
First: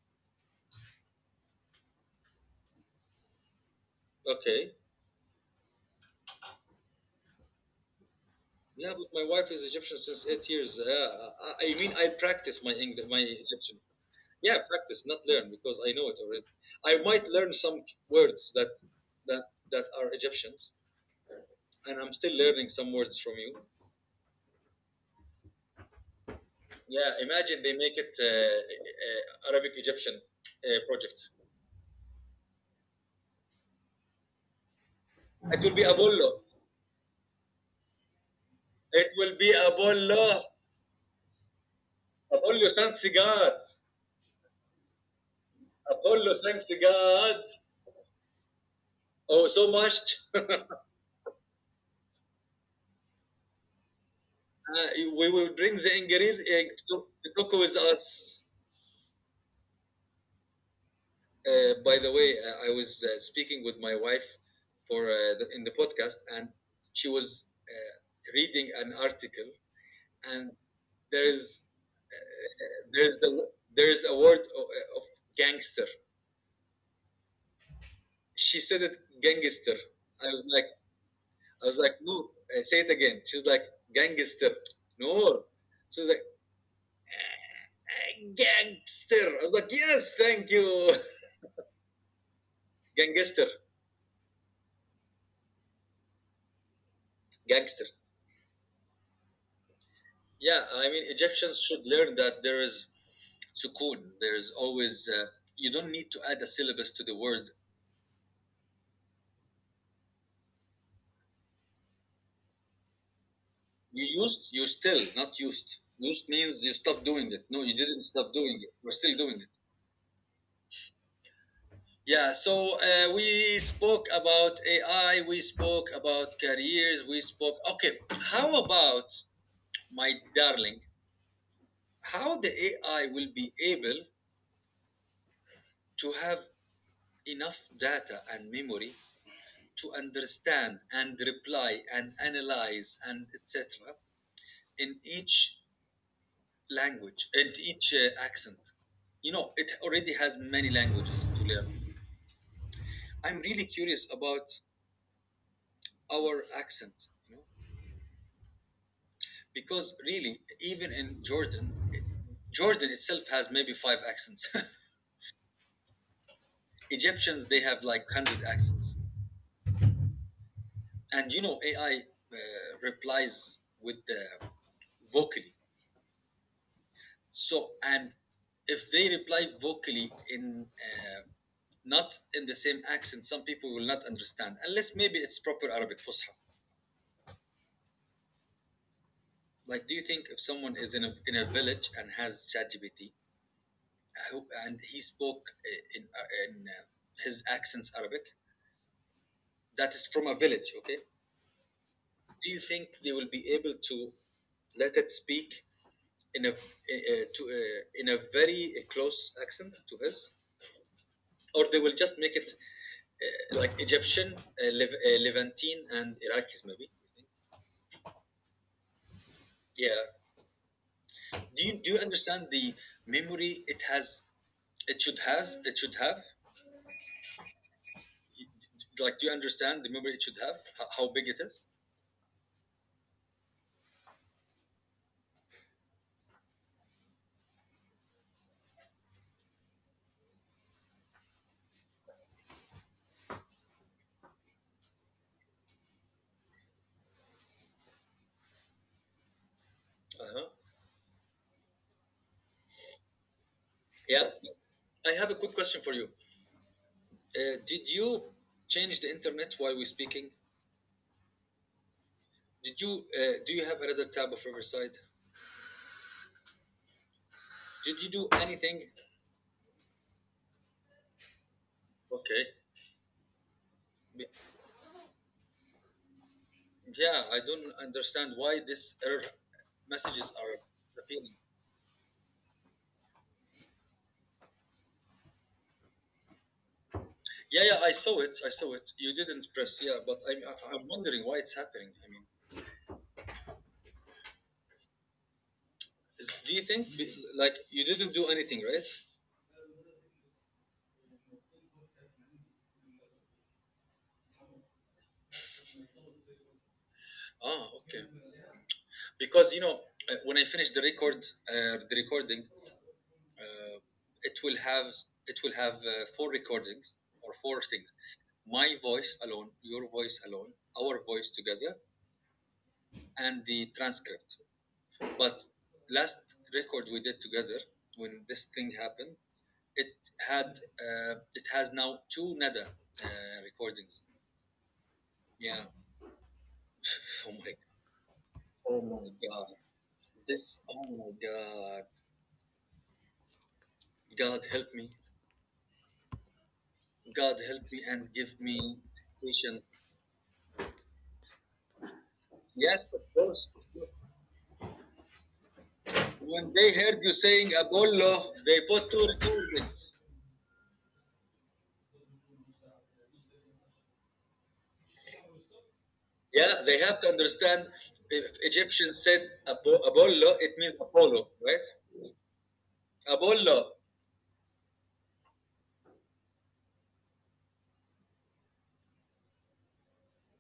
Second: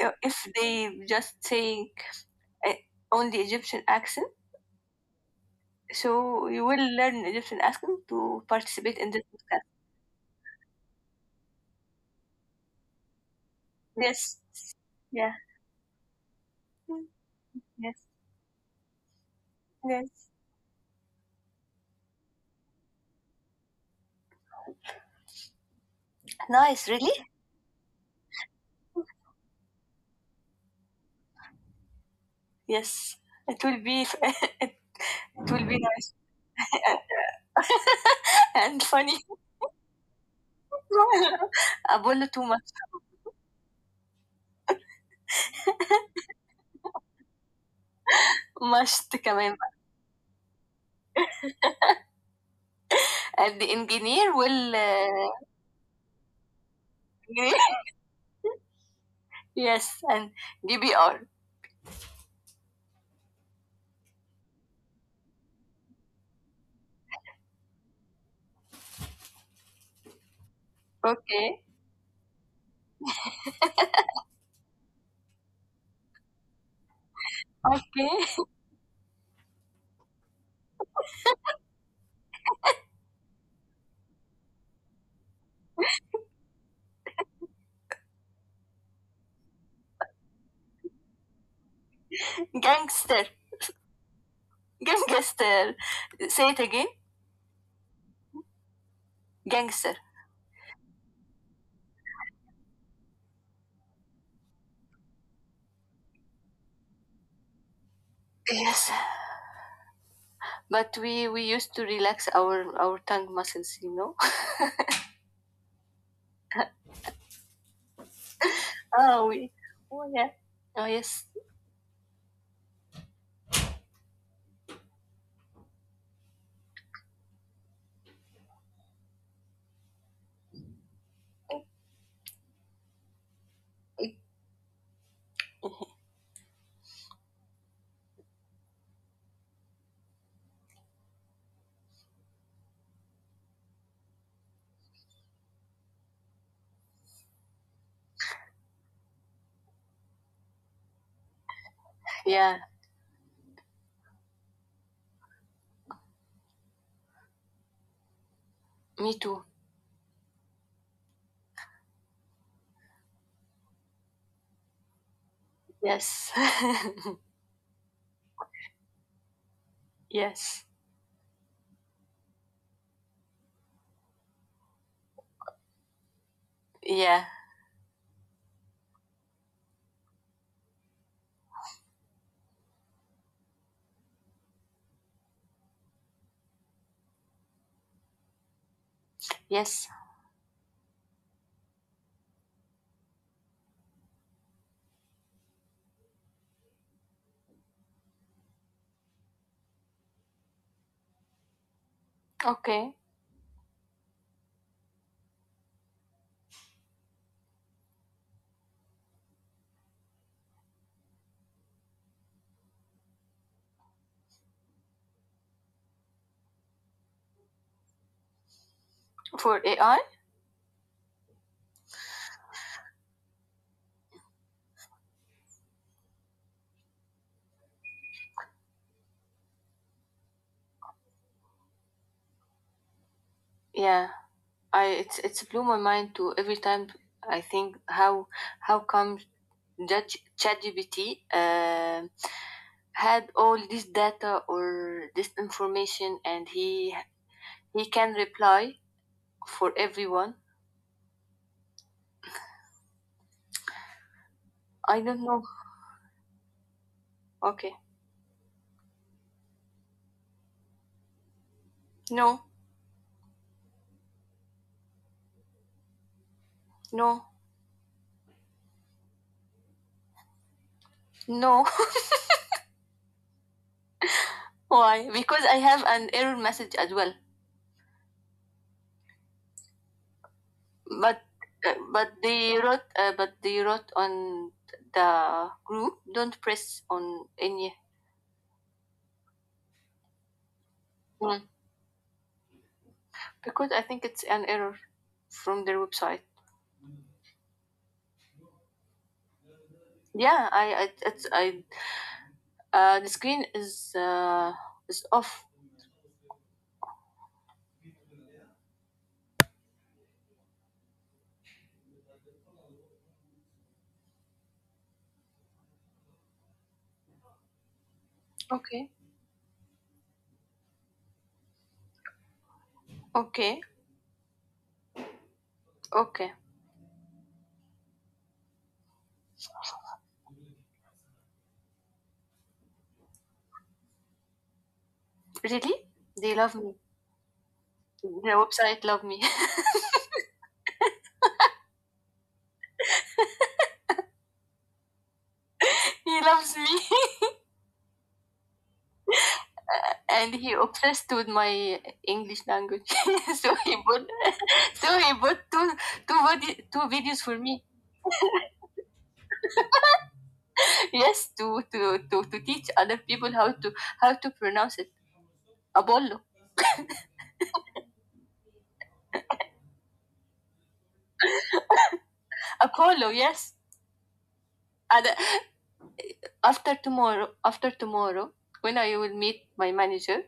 [SPEAKER 2] Uh, If they just saying uh, only Egyptian accent.
[SPEAKER 1] Okay.
[SPEAKER 2] So you will learn Egyptian. Ask them to
[SPEAKER 1] Yeah,
[SPEAKER 2] participate in
[SPEAKER 1] but
[SPEAKER 2] this
[SPEAKER 1] my wife is
[SPEAKER 2] podcast.
[SPEAKER 1] Egyptian since eight years. Uh, I, I mean, I practice my English, my Egyptian.
[SPEAKER 2] Yes.
[SPEAKER 1] Yeah, practice, not
[SPEAKER 2] Yeah.
[SPEAKER 1] learn, because I know it already. I
[SPEAKER 2] Mm.
[SPEAKER 1] might learn some
[SPEAKER 2] Yes.
[SPEAKER 1] words that that that are
[SPEAKER 2] Yes.
[SPEAKER 1] Egyptians, and I'm still learning some words from you.
[SPEAKER 2] Nice. Really?
[SPEAKER 1] Yeah, imagine they make it uh, uh, Arabic Egyptian uh, project.
[SPEAKER 2] Yes. It will be. It
[SPEAKER 1] It
[SPEAKER 2] will
[SPEAKER 1] will
[SPEAKER 2] be
[SPEAKER 1] be
[SPEAKER 2] nice,
[SPEAKER 1] Apollo.
[SPEAKER 2] and
[SPEAKER 1] It
[SPEAKER 2] funny.
[SPEAKER 1] will be Apollo.
[SPEAKER 2] Apollo too much.
[SPEAKER 1] Apollo, thanks God. Apollo, thanks God.
[SPEAKER 2] Must
[SPEAKER 1] Oh,
[SPEAKER 2] كمان
[SPEAKER 1] so
[SPEAKER 2] بقى.
[SPEAKER 1] much.
[SPEAKER 2] And the engineer will
[SPEAKER 1] Uh, we
[SPEAKER 2] uh,
[SPEAKER 1] will bring the engineers uh, to, to talk with us.
[SPEAKER 2] yes and D B R.
[SPEAKER 1] Uh, by the way, uh, I was uh, speaking with my wife for uh, the, in the podcast, and she was uh, reading an article, and there
[SPEAKER 2] Okay,
[SPEAKER 1] is there is the there is a word of, of gangster.
[SPEAKER 2] okay.
[SPEAKER 1] She said it gangster. I was like I was like no, uh, say it again. She was like gangster. No, she was like "Eh, gangster." I was like yes, thank you,
[SPEAKER 2] Gangster,
[SPEAKER 1] gangster,
[SPEAKER 2] gangster, say it again,
[SPEAKER 1] gangster.
[SPEAKER 2] gangster.
[SPEAKER 1] Yeah, I mean, Egyptians should learn that there is sukoon. There is always, uh, you don't need to add a syllabus to the word.
[SPEAKER 2] Yes. But we we used to relax our our tongue muscles, you
[SPEAKER 1] You
[SPEAKER 2] know.
[SPEAKER 1] used, you still, not used. Used means you stopped doing it. No, you didn't stop doing it. We're still
[SPEAKER 2] Oh,
[SPEAKER 1] doing it.
[SPEAKER 2] we. Oh yeah. Oh yes.
[SPEAKER 1] Yeah, so uh, we spoke about A I, we spoke about careers, we spoke. Okay, how about, my darling, how the A I will be able to have enough data and memory to understand and reply and analyze and etc in each language and each uh, accent. You know it already has many languages to learn.
[SPEAKER 2] Yeah.
[SPEAKER 1] I'm really curious about our accent, you know,
[SPEAKER 2] Me too.
[SPEAKER 1] because really even in Jordan it, Jordan itself has maybe five accents.
[SPEAKER 2] Yes.
[SPEAKER 1] Egyptians they have like a hundred accents.
[SPEAKER 2] Yes.
[SPEAKER 1] And you know AI uh, replies with the vocally.
[SPEAKER 2] Yeah.
[SPEAKER 1] So, and if they reply vocally in uh, not in the same accent, some people will not understand unless maybe it's proper Arabic Fusha.
[SPEAKER 2] Yes.
[SPEAKER 1] Like, do you think if someone is in a in a village and has ChatGPT uh, who- and he spoke uh, in uh, in uh, his accents Arabic, that is from a village, okay? Do you
[SPEAKER 2] Okay.
[SPEAKER 1] think they will be able to let it speak in a uh, to uh, in a very close accent to his, or they will just make it uh, like Egyptian, uh, Lev- uh, Levantine, and Iraqis maybe.
[SPEAKER 2] For
[SPEAKER 1] Yeah.
[SPEAKER 2] A I,
[SPEAKER 1] Do you do you understand the memory it has? It should have. It should have. You- Like, do you understand the memory it should have? How, how big it is?
[SPEAKER 2] yeah, I it's it's blew my mind to every time I think how how come Judge ChatGPT uh, had all this data or this information, and he he can reply for everyone.
[SPEAKER 1] Uh-huh. Yeah.
[SPEAKER 2] I
[SPEAKER 1] I have
[SPEAKER 2] don't
[SPEAKER 1] a
[SPEAKER 2] know.
[SPEAKER 1] quick question for you. Uh,
[SPEAKER 2] Okay.
[SPEAKER 1] did you change the internet while we're speaking?
[SPEAKER 2] No.
[SPEAKER 1] Did you uh, do you have another tab of Riverside?
[SPEAKER 2] No,
[SPEAKER 1] Did you do anything?
[SPEAKER 2] no.
[SPEAKER 1] Okay. Be-
[SPEAKER 2] Why? Because I have an error message as
[SPEAKER 1] Yeah,
[SPEAKER 2] well.
[SPEAKER 1] I don't understand why these error messages are
[SPEAKER 2] But
[SPEAKER 1] appealing.
[SPEAKER 2] uh, but they wrote uh, but they wrote on the group, don't press on
[SPEAKER 1] Yeah, yeah,
[SPEAKER 2] any
[SPEAKER 1] I saw it. I saw it. You didn't press, yeah, but I'm, I- I'm wondering why
[SPEAKER 2] one,
[SPEAKER 1] it's happening. I mean,
[SPEAKER 2] because I think it's an error from their
[SPEAKER 1] is,
[SPEAKER 2] website.
[SPEAKER 1] do you think, be- like, you didn't do anything, right?
[SPEAKER 2] Yeah, I I it's I uh, the screen is uh, is off.
[SPEAKER 1] Ah, okay. Because, you know, uh, when I finish the record, uh, the recording, uh, it will have, it will have uh, four recordings or four things. My
[SPEAKER 2] Okay.
[SPEAKER 1] voice alone, your voice alone, our voice together, and the
[SPEAKER 2] Okay.
[SPEAKER 1] transcript. But last
[SPEAKER 2] Okay.
[SPEAKER 1] record we did together, when this thing happened, it had uh, it has now two Nada uh, recordings. Yeah.
[SPEAKER 2] Really? They love me.
[SPEAKER 1] Oh my.
[SPEAKER 2] The
[SPEAKER 1] Oh
[SPEAKER 2] website
[SPEAKER 1] my
[SPEAKER 2] love me.
[SPEAKER 1] God. This. Oh my God. God help me.
[SPEAKER 2] He loves me,
[SPEAKER 1] God help me and give me patience.
[SPEAKER 2] and he obsessed with my English
[SPEAKER 1] Yes,
[SPEAKER 2] language.
[SPEAKER 1] of course. Of
[SPEAKER 2] So he
[SPEAKER 1] course.
[SPEAKER 2] put, sorry, but two two
[SPEAKER 1] When
[SPEAKER 2] vide-
[SPEAKER 1] they
[SPEAKER 2] two
[SPEAKER 1] heard you
[SPEAKER 2] videos for
[SPEAKER 1] saying
[SPEAKER 2] me.
[SPEAKER 1] Apollo, they put two recordings.
[SPEAKER 2] Yes, to to to to teach other people how to, how to pronounce it. Apollo,
[SPEAKER 1] Yeah, they have to understand. If Egyptians said Apo- Apollo, it means Apollo, right?
[SPEAKER 2] Apollo.
[SPEAKER 1] Apollo.
[SPEAKER 2] Yes. And uh, after tomorrow, after tomorrow, when I will meet my manager,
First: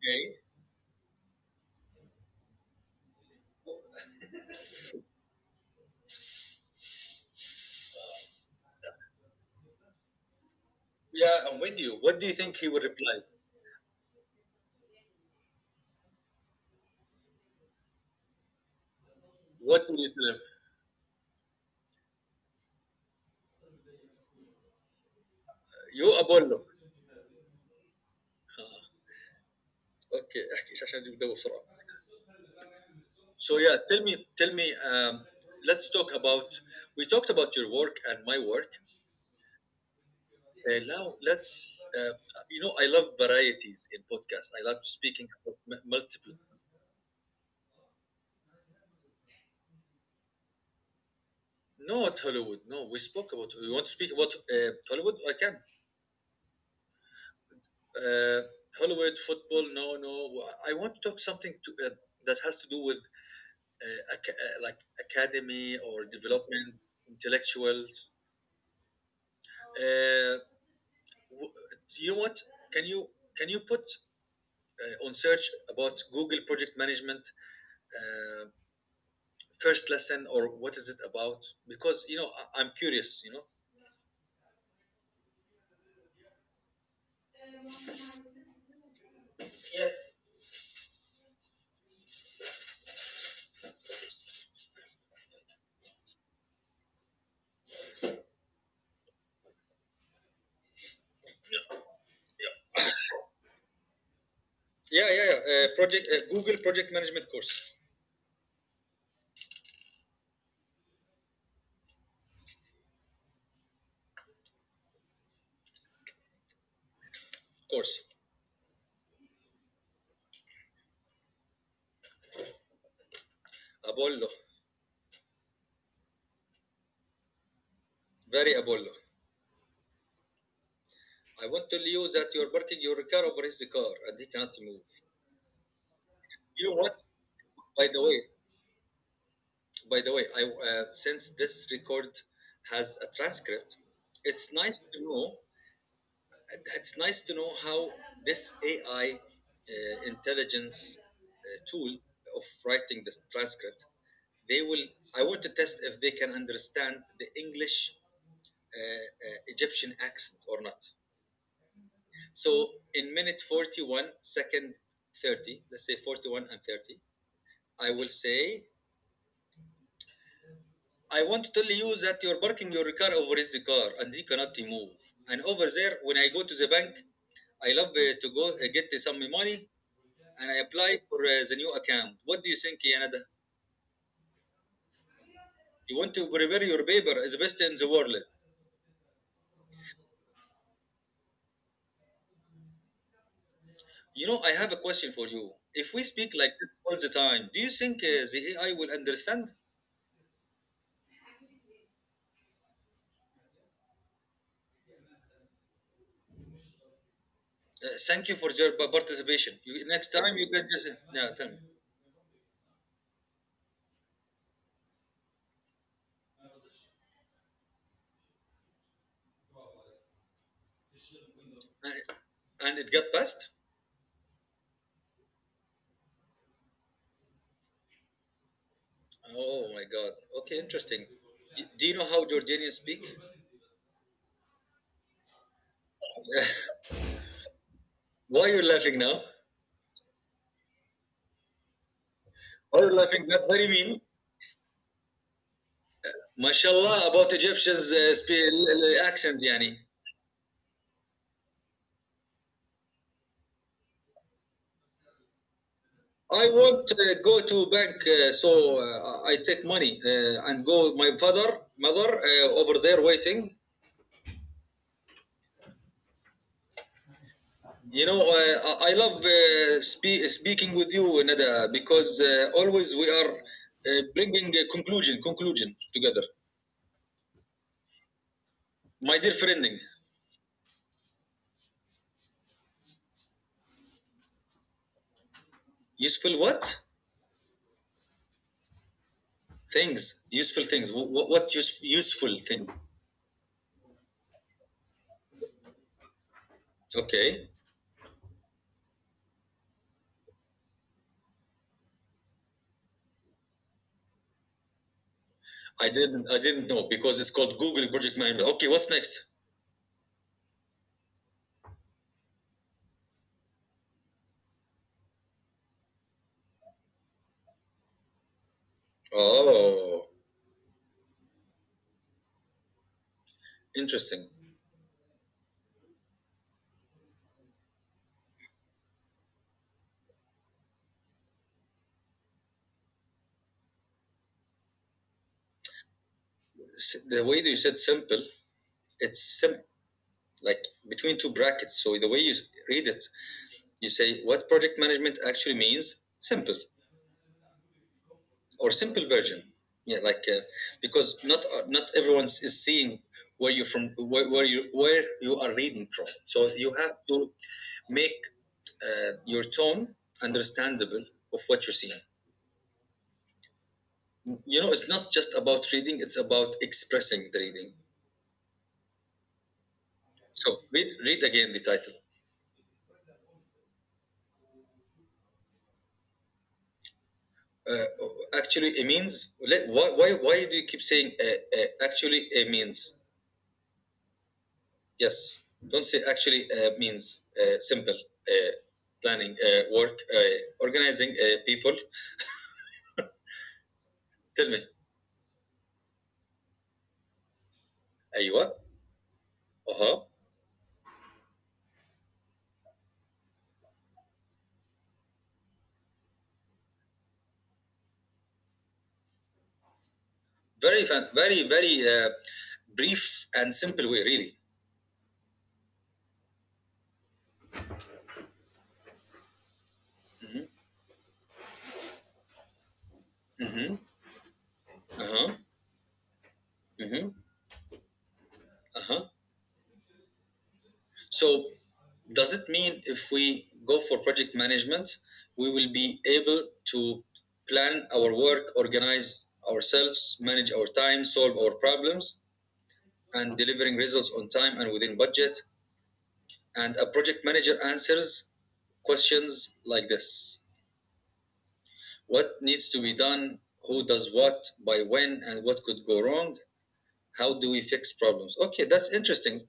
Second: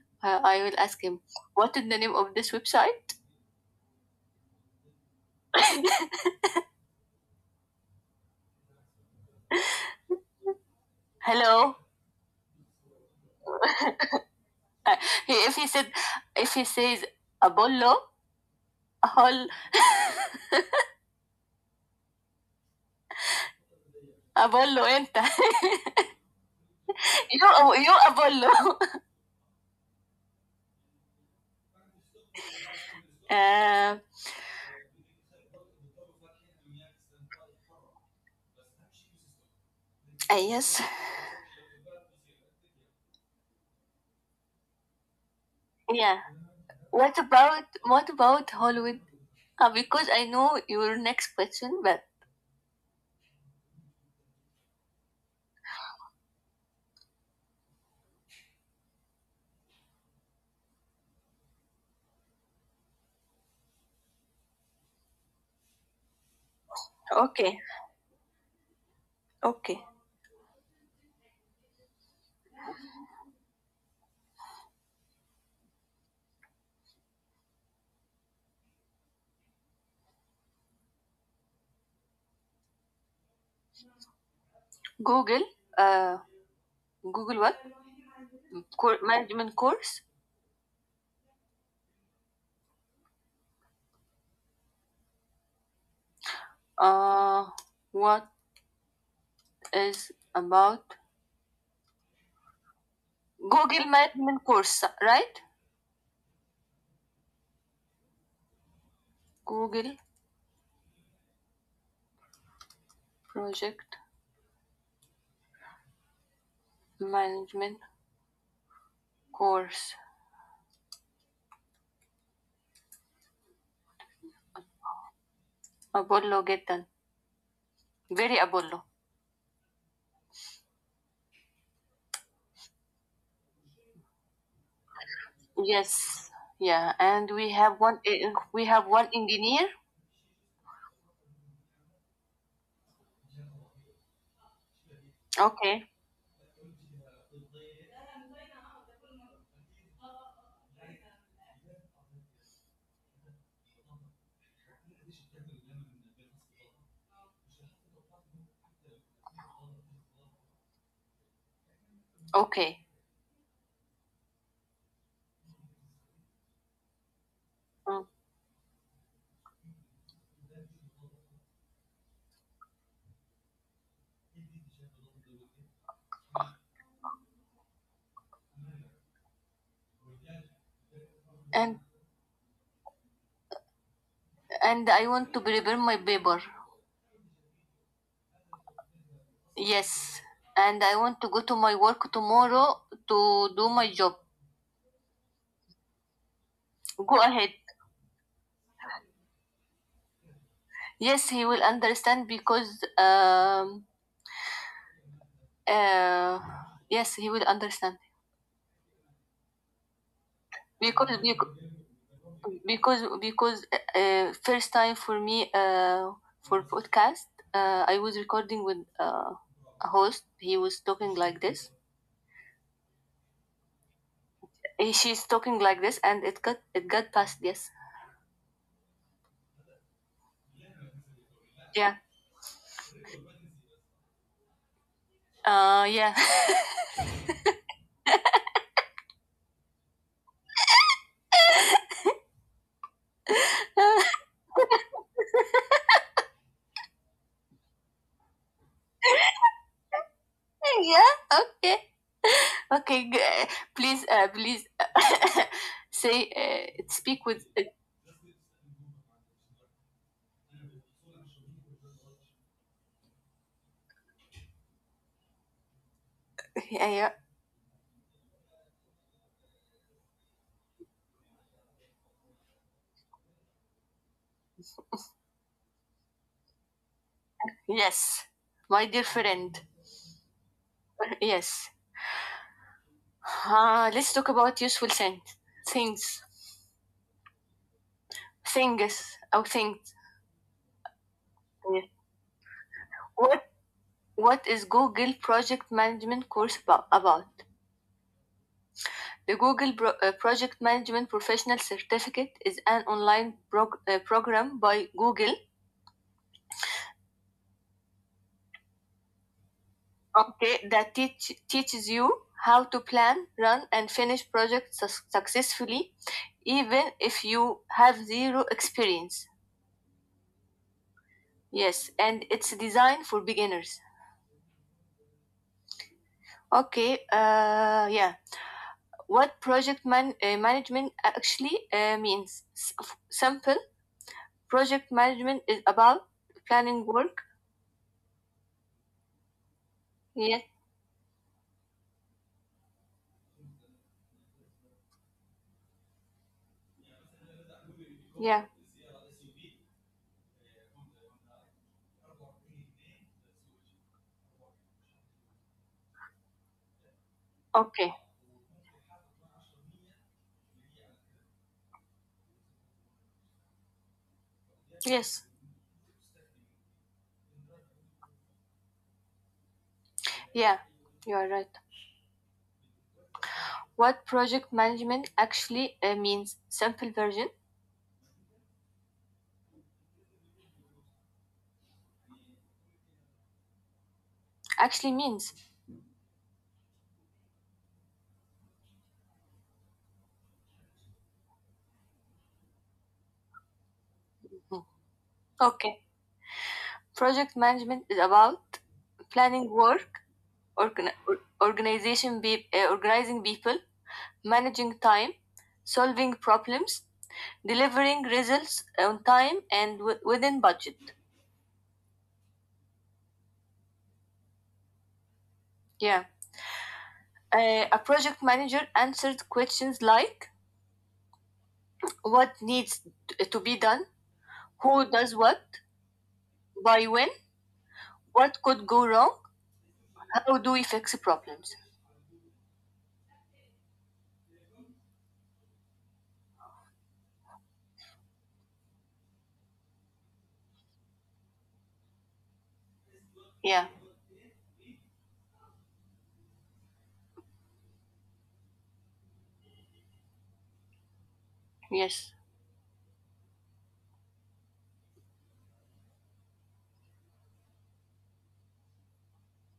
[SPEAKER 1] Okay.
[SPEAKER 2] uh, I will ask him what is the name of this website.
[SPEAKER 1] Yeah, I'm
[SPEAKER 2] Hello.
[SPEAKER 1] with you. What do you think he would reply?
[SPEAKER 2] Uh, he, if he said, if he says Apollo, Apollo,
[SPEAKER 1] What will you tell him?
[SPEAKER 2] Apollo, enter.
[SPEAKER 1] You Apollo.
[SPEAKER 2] you, you Apollo.
[SPEAKER 1] Okay, احكي عشان بدي بدور بسرعة. So yeah,
[SPEAKER 2] Uh,
[SPEAKER 1] tell me, tell me. Um, let's talk about. We talked about your work and my work.
[SPEAKER 2] uh,
[SPEAKER 1] Uh,
[SPEAKER 2] yes.
[SPEAKER 1] now let's. Uh, you know, I love varieties in podcasts. I love speaking about m-
[SPEAKER 2] Yeah.
[SPEAKER 1] multiple.
[SPEAKER 2] What about, what about Hollywood? Uh, because I know your next question, but
[SPEAKER 1] Not Hollywood. No, we spoke about. You want to speak about uh, Hollywood? I can. Uh, Hollywood football? No, no. I want to talk something to, uh, that has to do with uh, ac- uh, like academy or development,
[SPEAKER 2] okay,
[SPEAKER 1] intellectuals.
[SPEAKER 2] okay.
[SPEAKER 1] Uh, w- do you want? Can you can you put uh, on search about Google project management uh, first lesson or what is it about? Because you know I, I'm curious. You know.
[SPEAKER 2] Google, uh, Google what? Cour- management course.
[SPEAKER 1] Yes.
[SPEAKER 2] Uh, what is about Google management course?
[SPEAKER 1] Yeah, yeah,
[SPEAKER 2] Right?
[SPEAKER 1] yeah. Uh, project uh, Google project management course
[SPEAKER 2] Google project management
[SPEAKER 1] course.
[SPEAKER 2] course.
[SPEAKER 1] Apollo,
[SPEAKER 2] Apollo get done. Very
[SPEAKER 1] very
[SPEAKER 2] Apollo.
[SPEAKER 1] Apollo. I want to tell you that you're parking your car over his car and he cannot move.
[SPEAKER 2] Yes.
[SPEAKER 1] You know
[SPEAKER 2] Yeah,
[SPEAKER 1] what?
[SPEAKER 2] and we have
[SPEAKER 1] By
[SPEAKER 2] one.
[SPEAKER 1] the way,
[SPEAKER 2] Eh, we have one engineer.
[SPEAKER 1] by the way, I uh, since this record has a transcript, it's nice to know.
[SPEAKER 2] Okay.
[SPEAKER 1] It's nice to know how this A I uh, intelligence uh, tool of writing the transcript, they will. I want to test if they can understand the English uh, uh, Egyptian accent or not.
[SPEAKER 2] Okay.
[SPEAKER 1] So in minute forty-one, second thirty, let's say forty-one and thirty, I
[SPEAKER 2] Mm.
[SPEAKER 1] will say, I want to tell you that you're parking your car over his car and he cannot move. And over there, when I go to the bank, I love uh, to go uh, get uh, some money and I apply for uh, the
[SPEAKER 2] And
[SPEAKER 1] new account. What do you think, Yanada?
[SPEAKER 2] and I want to prepare my
[SPEAKER 1] You want to
[SPEAKER 2] paper.
[SPEAKER 1] prepare your paper as best in the world.
[SPEAKER 2] Yes, and I want to go to my work tomorrow to do my job.
[SPEAKER 1] You know, I have a question for you. If we speak like this all the
[SPEAKER 2] Go ahead.
[SPEAKER 1] time, do you think uh, the A I will understand?
[SPEAKER 2] Yes, he will understand because um uh yes he will
[SPEAKER 1] Uh,
[SPEAKER 2] understand
[SPEAKER 1] thank you for your pa- participation. You, next time you can just
[SPEAKER 2] because
[SPEAKER 1] yeah,
[SPEAKER 2] because
[SPEAKER 1] tell me.
[SPEAKER 2] because, uh, first time for me uh for podcast, uh, I was recording with uh, a host. He was talking like this.
[SPEAKER 1] And, and it got passed.
[SPEAKER 2] Eh, she's talking like this, and it got it got past. Yes.
[SPEAKER 1] Oh my God. Okay, interesting. Do, do
[SPEAKER 2] Yeah.
[SPEAKER 1] you know how Jordanians speak?
[SPEAKER 2] Uh. Yeah.
[SPEAKER 1] Why are you laughing now? Are you laughing? That's very mean. MashaAllah about Egyptians' uh, spe- accent, yani.
[SPEAKER 2] Yeah, okay, okay, g- uh, please, uh, please, uh, say,
[SPEAKER 1] I
[SPEAKER 2] uh,
[SPEAKER 1] want to
[SPEAKER 2] speak
[SPEAKER 1] go
[SPEAKER 2] with,
[SPEAKER 1] to
[SPEAKER 2] uh,
[SPEAKER 1] bank, uh, so uh, I take money uh, and go. My father, mother, uh, over there waiting.
[SPEAKER 2] yeah,
[SPEAKER 1] You know, uh, I love uh, spe- speaking with you, Nada, because uh, always we are uh, bringing a conclusion, conclusion together.
[SPEAKER 2] yes, my dear
[SPEAKER 1] My dear
[SPEAKER 2] friend,
[SPEAKER 1] friending,
[SPEAKER 2] yes, uh, let's talk about useful things, things,
[SPEAKER 1] useful what
[SPEAKER 2] things or things.
[SPEAKER 1] things? Useful things. What, what use-
[SPEAKER 2] Yes.
[SPEAKER 1] useful thing?
[SPEAKER 2] what what is Google project management course about, about?
[SPEAKER 1] Okay,
[SPEAKER 2] The Google Pro- uh, project management professional certificate is an online prog- uh, program by Google.
[SPEAKER 1] I didn't, I didn't know because it's called Google Project Management. Okay, what's next?
[SPEAKER 2] Okay, that teach, teaches you how to plan, run, and finish projects sus- successfully, even if you have zero experience.
[SPEAKER 1] Oh,
[SPEAKER 2] Yes, and it's designed for beginners.
[SPEAKER 1] interesting.
[SPEAKER 2] Okay, uh, yeah. What project man- uh, management actually uh, means? S- simple project management is about planning work.
[SPEAKER 1] The way that you said simple, it's simple
[SPEAKER 2] Yes,
[SPEAKER 1] like between two brackets. So the way you read it, you say what project management actually means simple
[SPEAKER 2] yeah.
[SPEAKER 1] or simple version. Yeah, like uh, because not uh, not everyone is seeing where you're from, where, where you where you are reading from. So you have to
[SPEAKER 2] Okay,
[SPEAKER 1] make uh, your tone understandable of what you're seeing. You know, it's not
[SPEAKER 2] yes,
[SPEAKER 1] just about reading; it's about expressing the reading. So
[SPEAKER 2] yeah.
[SPEAKER 1] read
[SPEAKER 2] You
[SPEAKER 1] read
[SPEAKER 2] are right.
[SPEAKER 1] again the title.
[SPEAKER 2] What project management actually uh, means? Simple version,
[SPEAKER 1] Uh, actually, it means. Why, why, why do you keep saying uh, uh, actually it means?
[SPEAKER 2] actually means.
[SPEAKER 1] Yes. Don't say actually uh, means. Uh, simple. Uh, planning, uh, work, uh, organizing uh, people. Tell me.
[SPEAKER 2] Mm. Okay. Project management is
[SPEAKER 1] أيوة.
[SPEAKER 2] about planning work,
[SPEAKER 1] Uh-huh.
[SPEAKER 2] organ- or- organization be- uh, organizing people, managing time, solving problems, delivering results on time and wi- within budget.
[SPEAKER 1] Very, fan, very, very uh, brief and simple way, really.
[SPEAKER 2] Yeah. Uh, a project manager answered questions like
[SPEAKER 1] Mm-hmm.
[SPEAKER 2] what needs t- to be done,
[SPEAKER 1] Mm-hmm.
[SPEAKER 2] who does what,
[SPEAKER 1] Uh-huh.
[SPEAKER 2] by when,
[SPEAKER 1] Mm-hmm.
[SPEAKER 2] what could go
[SPEAKER 1] Uh-huh.
[SPEAKER 2] wrong, how do we fix problems.
[SPEAKER 1] So, does it mean if we go for project management, we will be able to plan our work, organize ourselves, manage our time, solve our problems, and
[SPEAKER 2] Yeah.
[SPEAKER 1] delivering results on time and within budget? And a project manager answers questions like this.
[SPEAKER 2] Yes.
[SPEAKER 1] What needs to be done? Who does what? By when? And what could go wrong? How do we fix problems? Okay, that's interesting.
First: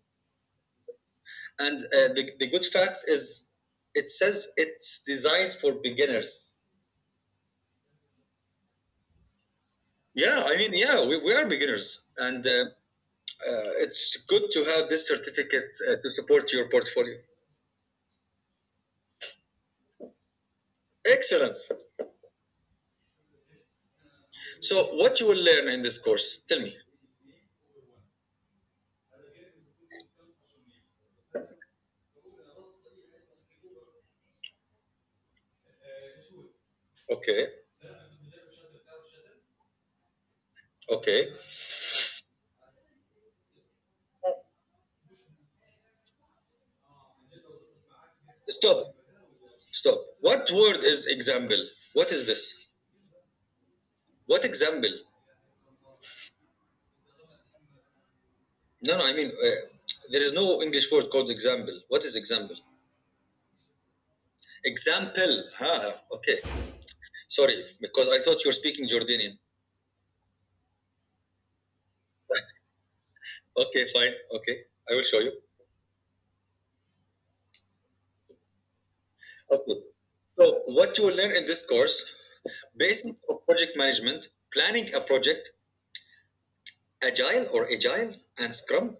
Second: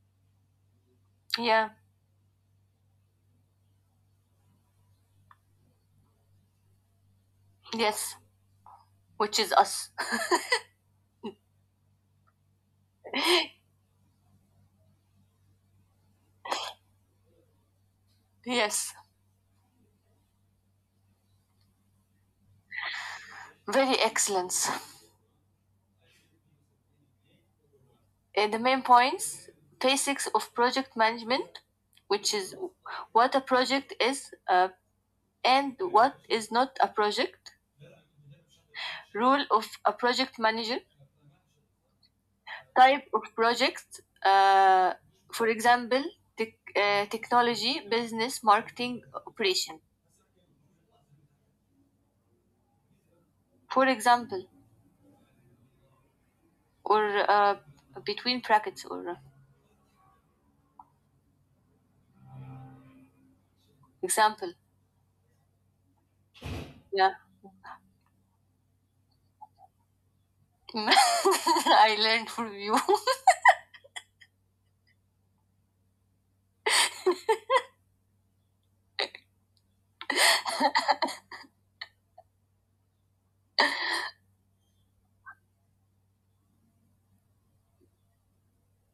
[SPEAKER 2] Yeah.
[SPEAKER 1] And uh, the, the good fact is, it says it's designed for beginners.
[SPEAKER 2] Yes. Which is us.
[SPEAKER 1] Yeah, I mean, yeah, we, we are beginners. And uh, uh, it's good to have this certificate uh, to support your portfolio.
[SPEAKER 2] Yes.
[SPEAKER 1] Excellent.
[SPEAKER 2] Very excellence.
[SPEAKER 1] So, what you will learn in this course? Tell me.
[SPEAKER 2] And the main points, basics of project management, which is what a project is uh, and what is not a
[SPEAKER 1] Okay,
[SPEAKER 2] project, role of a project manager,
[SPEAKER 1] okay.
[SPEAKER 2] type of projects, uh, for example, tech uh, technology, business,
[SPEAKER 1] Stop,
[SPEAKER 2] marketing, operation.
[SPEAKER 1] stop. What word is example? What is this?
[SPEAKER 2] For
[SPEAKER 1] What
[SPEAKER 2] example,
[SPEAKER 1] example?
[SPEAKER 2] or uh, between brackets,
[SPEAKER 1] No, no, I
[SPEAKER 2] or uh,
[SPEAKER 1] mean, uh, there is no English word called example. What is example?
[SPEAKER 2] example.
[SPEAKER 1] Example. Ha, huh? Okay.
[SPEAKER 2] Yeah,
[SPEAKER 1] sorry, because I thought you were speaking Jordanian.
[SPEAKER 2] I learned from you.
[SPEAKER 1] Okay, fine. Okay, I will show you. Okay. So, what you will learn in this course: basics of project management, planning a project, agile or agile, and scrum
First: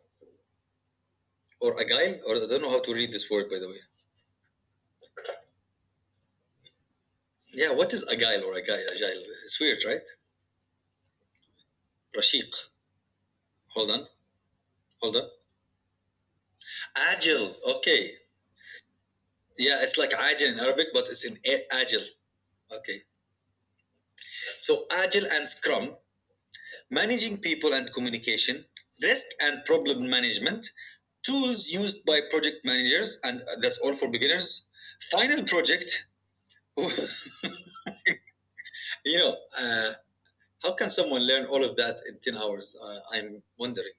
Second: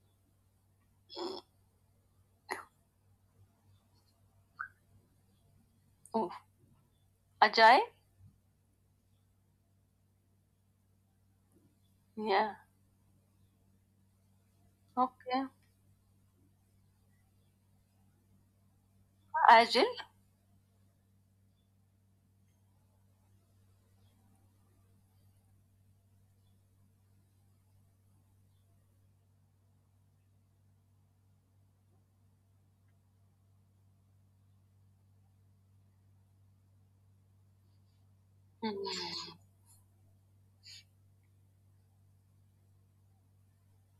[SPEAKER 1] or agile, or I don't know how to read this word by the way. Yeah,
[SPEAKER 2] Agile.
[SPEAKER 1] what is agile or agile? Agile. It's weird, right?
[SPEAKER 2] Yeah.
[SPEAKER 1] Rashiq. Hold on, hold on.
[SPEAKER 2] Okay.
[SPEAKER 1] Agile. Okay. Yeah,
[SPEAKER 2] Agile.
[SPEAKER 1] it's like agile in Arabic, but it's in agile. Okay. So, agile and scrum, managing people and communication, risk and problem management, tools used by project managers, and that's all for beginners. Final project. You
[SPEAKER 2] Hmm.
[SPEAKER 1] know, uh, how can someone learn all of that in ten hours? Uh, I'm wondering.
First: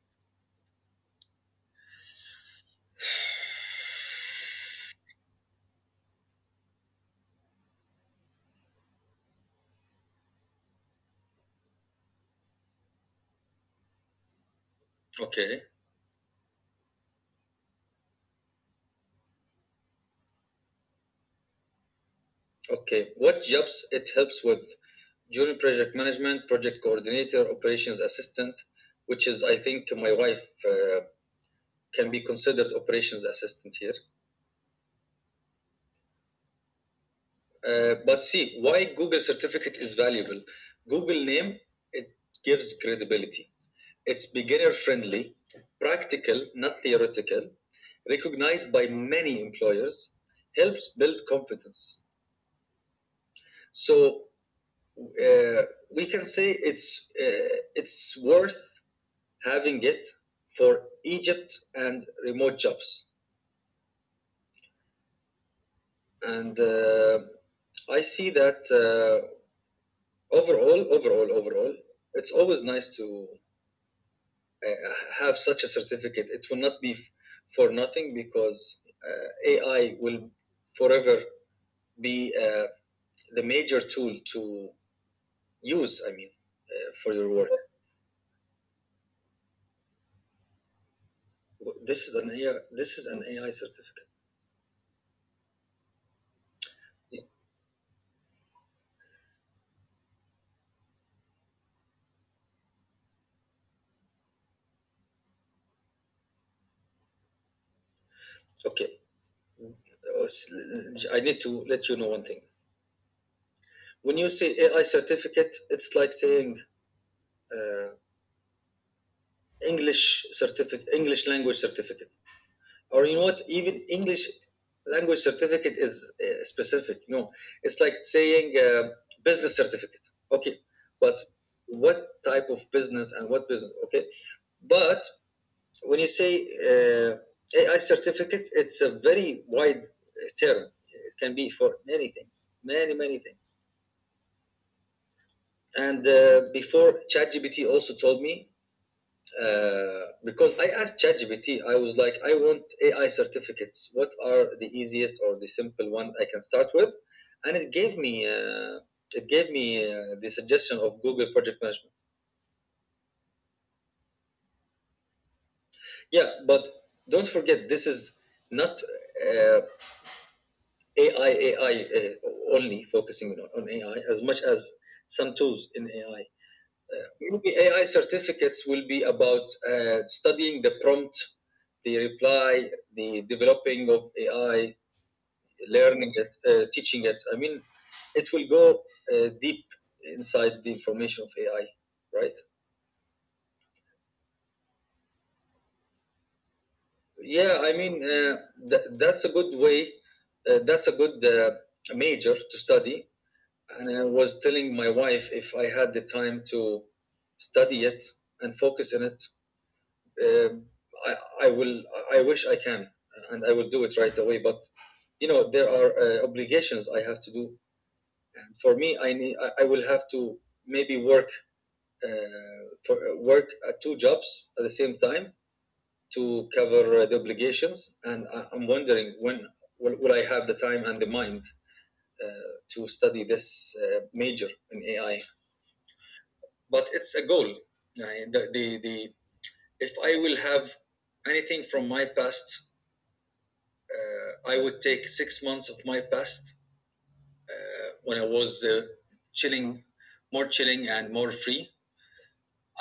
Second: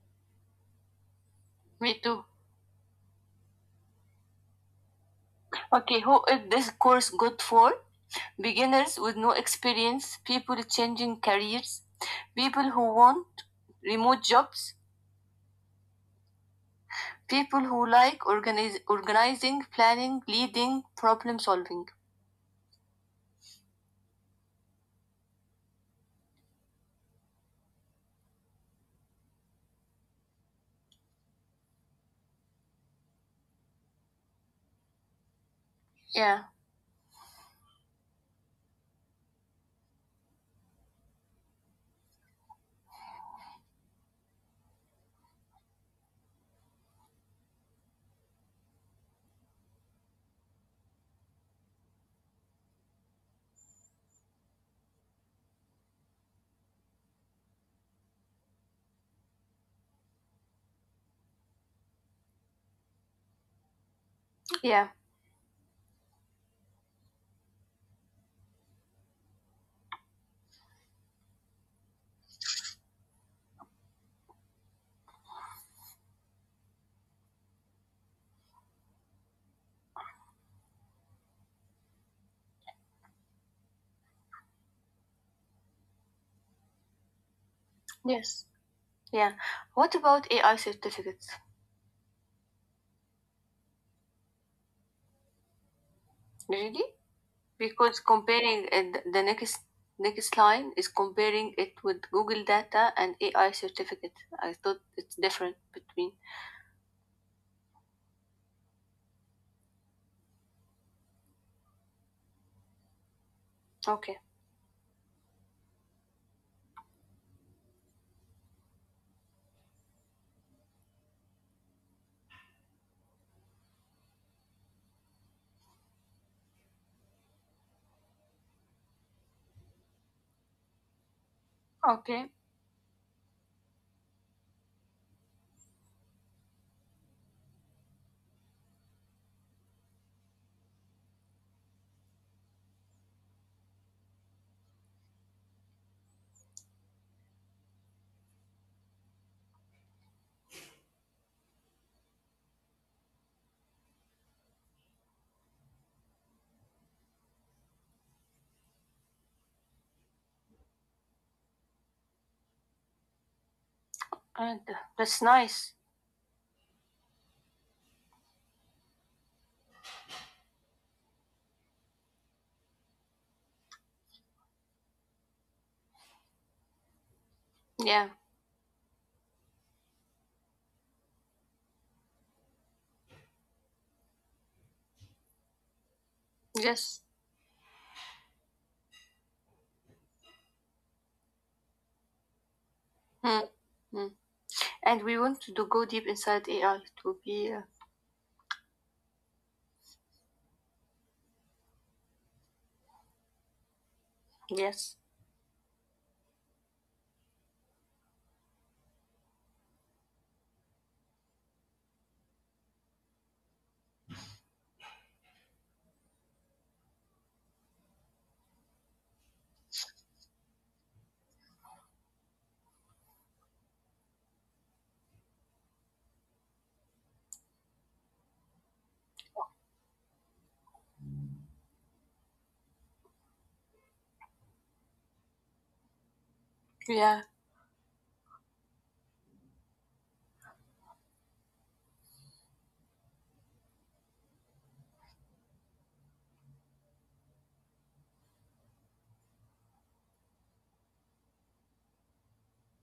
[SPEAKER 2] Me too. Okay, who is this course good for? Beginners with no experience, people changing careers, people who want remote jobs,
[SPEAKER 1] Okay.
[SPEAKER 2] people who like organize, organizing, planning, leading, problem solving.
[SPEAKER 1] Okay. What jobs it helps with? Junior project management, project coordinator, operations assistant, which is, I think, my wife uh, can be considered operations assistant here.
[SPEAKER 2] Yeah,
[SPEAKER 1] Uh, but see, why Google certificate is valuable? Google name, it gives credibility. It's beginner friendly, practical, not theoretical, recognized by many employers, helps build confidence. So uh, we can say it's uh, it's worth having it for Egypt and remote jobs.
[SPEAKER 2] yeah,
[SPEAKER 1] And uh, I see that uh, overall, overall, overall, it's always nice to uh, have such a certificate. It will not be f- for nothing because uh, A I will forever be uh, the major tool to use. I mean, uh, for your work.
[SPEAKER 2] yes, yeah. What about A I certificates?
[SPEAKER 1] This is an A I. This is an A I certificate.
[SPEAKER 2] Really? Because comparing it, the next next line is comparing it with Google data and A I certificate. I thought it's different between.
[SPEAKER 1] Okay. I need to let you know one thing. When
[SPEAKER 2] Okay.
[SPEAKER 1] you say A I certificate, it's like saying uh, English certificate, English language certificate. Or you know what, even English language certificate is uh, specific, you know. It's like saying uh, business certificate. Okay, but what
[SPEAKER 2] Okay.
[SPEAKER 1] type of business and what business. Okay, but when you say uh, AI certificate, it's a very wide uh, term. It can be for many things, many many things. And uh, before ChatGPT also told me. Uh, because I asked ChatGPT, I was like, I want A I certificates. What are the easiest or the simple one I can start with? And it gave me uh, it gave me uh, the suggestion of Google Project Management.
[SPEAKER 2] And uh, that's nice.
[SPEAKER 1] Yeah, but don't forget this is not uh, A I A I uh, only focusing on, on A I as much as some tools in A I. Maybe A I
[SPEAKER 2] Yeah.
[SPEAKER 1] certificates will be about uh, studying the prompt, the reply, the developing of A I, learning it, uh,
[SPEAKER 2] Yes.
[SPEAKER 1] teaching it. I mean, it will go uh, deep inside the information of A I, right?
[SPEAKER 2] Mm. Mm. And we want to do, go deep inside A I to be
[SPEAKER 1] Yeah,
[SPEAKER 2] uh,
[SPEAKER 1] I mean, uh, th- that's a good way. Uh, that's a good uh, major to study. And I was telling my
[SPEAKER 2] yes.
[SPEAKER 1] wife, if I had the time to study it and focus on it, Um, I, I will. I wish I can, and I will do it right away. But you know, there are uh, obligations I have to do. And for me, I need. I, I will have to maybe work uh, for work at two jobs at the same time to cover uh, the obligations. And I, I'm wondering when will, will I have the time and the mind uh, to study this uh, major in A I. But it's
[SPEAKER 2] Yeah.
[SPEAKER 1] a goal. I- the, the, the, if I will have anything from my past, Uh, I would take six months of my past, uh, when I was uh, chilling, more chilling and more free.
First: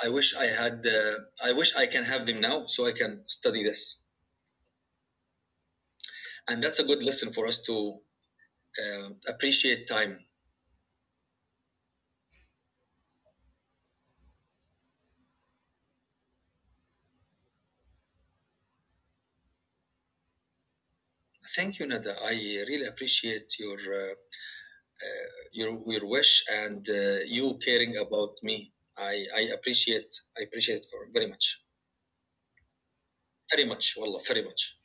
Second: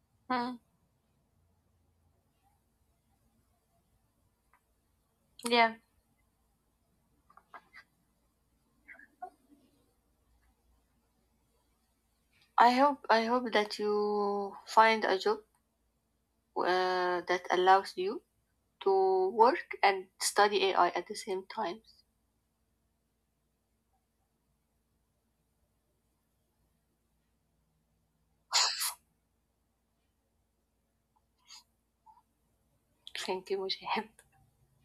[SPEAKER 1] I wish I
[SPEAKER 2] Mm.
[SPEAKER 1] had. Uh, I wish I can have them now, so I can study this.
[SPEAKER 2] Yeah.
[SPEAKER 1] And that's a good lesson for us to uh, appreciate time.
[SPEAKER 2] I hope I hope that you find a job uh, that allows you to work and study A I at the same
[SPEAKER 1] Thank
[SPEAKER 2] time.
[SPEAKER 1] you, Nada. I really appreciate your uh, your your wish, and uh, you caring about me. I, I appreciate I appreciate it for very much,
[SPEAKER 2] Thank you,
[SPEAKER 1] very much.
[SPEAKER 2] Mujahid.
[SPEAKER 1] Wallah, very much.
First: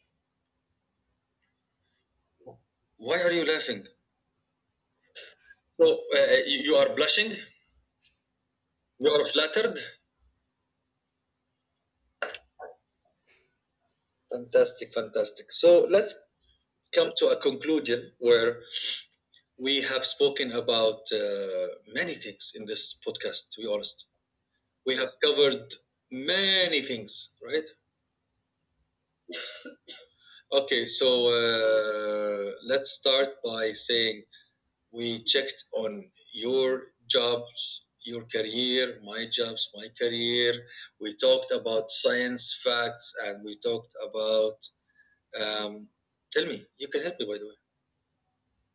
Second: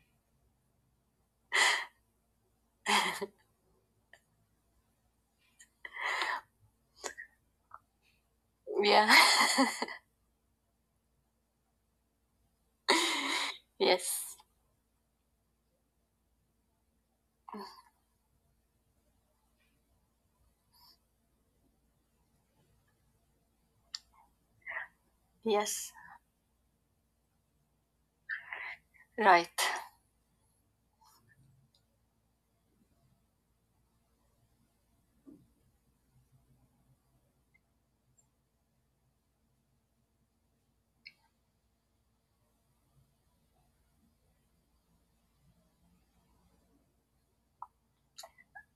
[SPEAKER 1] Why are you laughing? So uh, you are blushing. You
[SPEAKER 2] Yeah.
[SPEAKER 1] are flattered?
[SPEAKER 2] Yes.
[SPEAKER 1] Fantastic, fantastic. So let's come to a conclusion where we have spoken about uh, many things in this podcast, to be honest. We have covered
[SPEAKER 2] Yes.
[SPEAKER 1] many things, right?
[SPEAKER 2] Right.
[SPEAKER 1] Okay, so uh, let's start by saying we checked on your jobs, your career, my jobs, my career. We talked about science facts, and we talked about. Um, tell me, you can help me by the way.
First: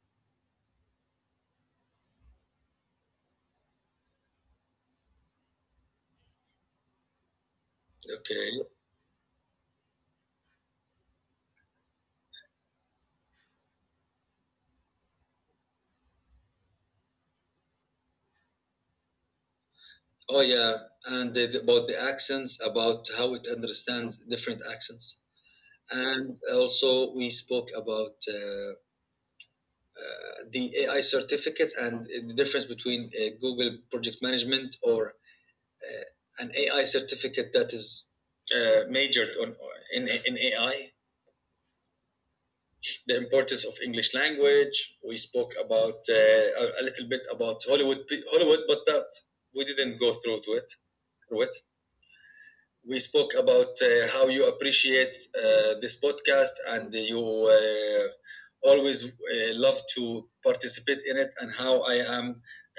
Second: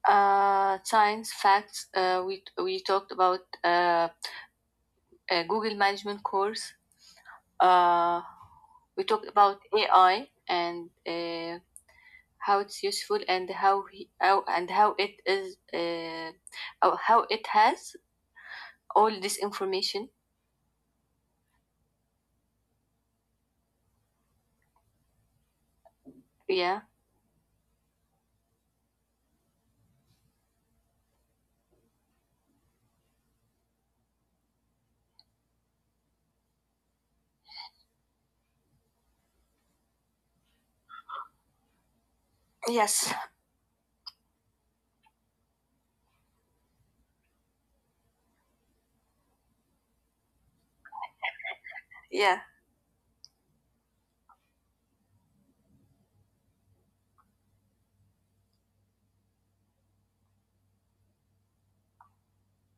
[SPEAKER 2] Uh, science facts. Uh, we we talked about uh, a Google management course. Uh,
[SPEAKER 1] Okay.
[SPEAKER 2] we talked about A I and uh, how it's useful and how, he, how and how it is uh, how how it has all this information.
[SPEAKER 1] Oh yeah, and the, the- about the accents, about how it understands different accents, and
[SPEAKER 2] Yeah.
[SPEAKER 1] also we spoke about uh, uh, the A I certificates and the difference between uh, Google Project Management, or uh, an A I certificate that is uh, majored on in in A I.
[SPEAKER 2] Yes.
[SPEAKER 1] The importance of English language. We spoke about uh, a a little bit about Hollywood, Hollywood, but that we didn't go through to it. Through it
[SPEAKER 2] Yeah.
[SPEAKER 1] we spoke about uh, how you appreciate uh, this podcast, and you uh, always uh, love to participate in it, and how I am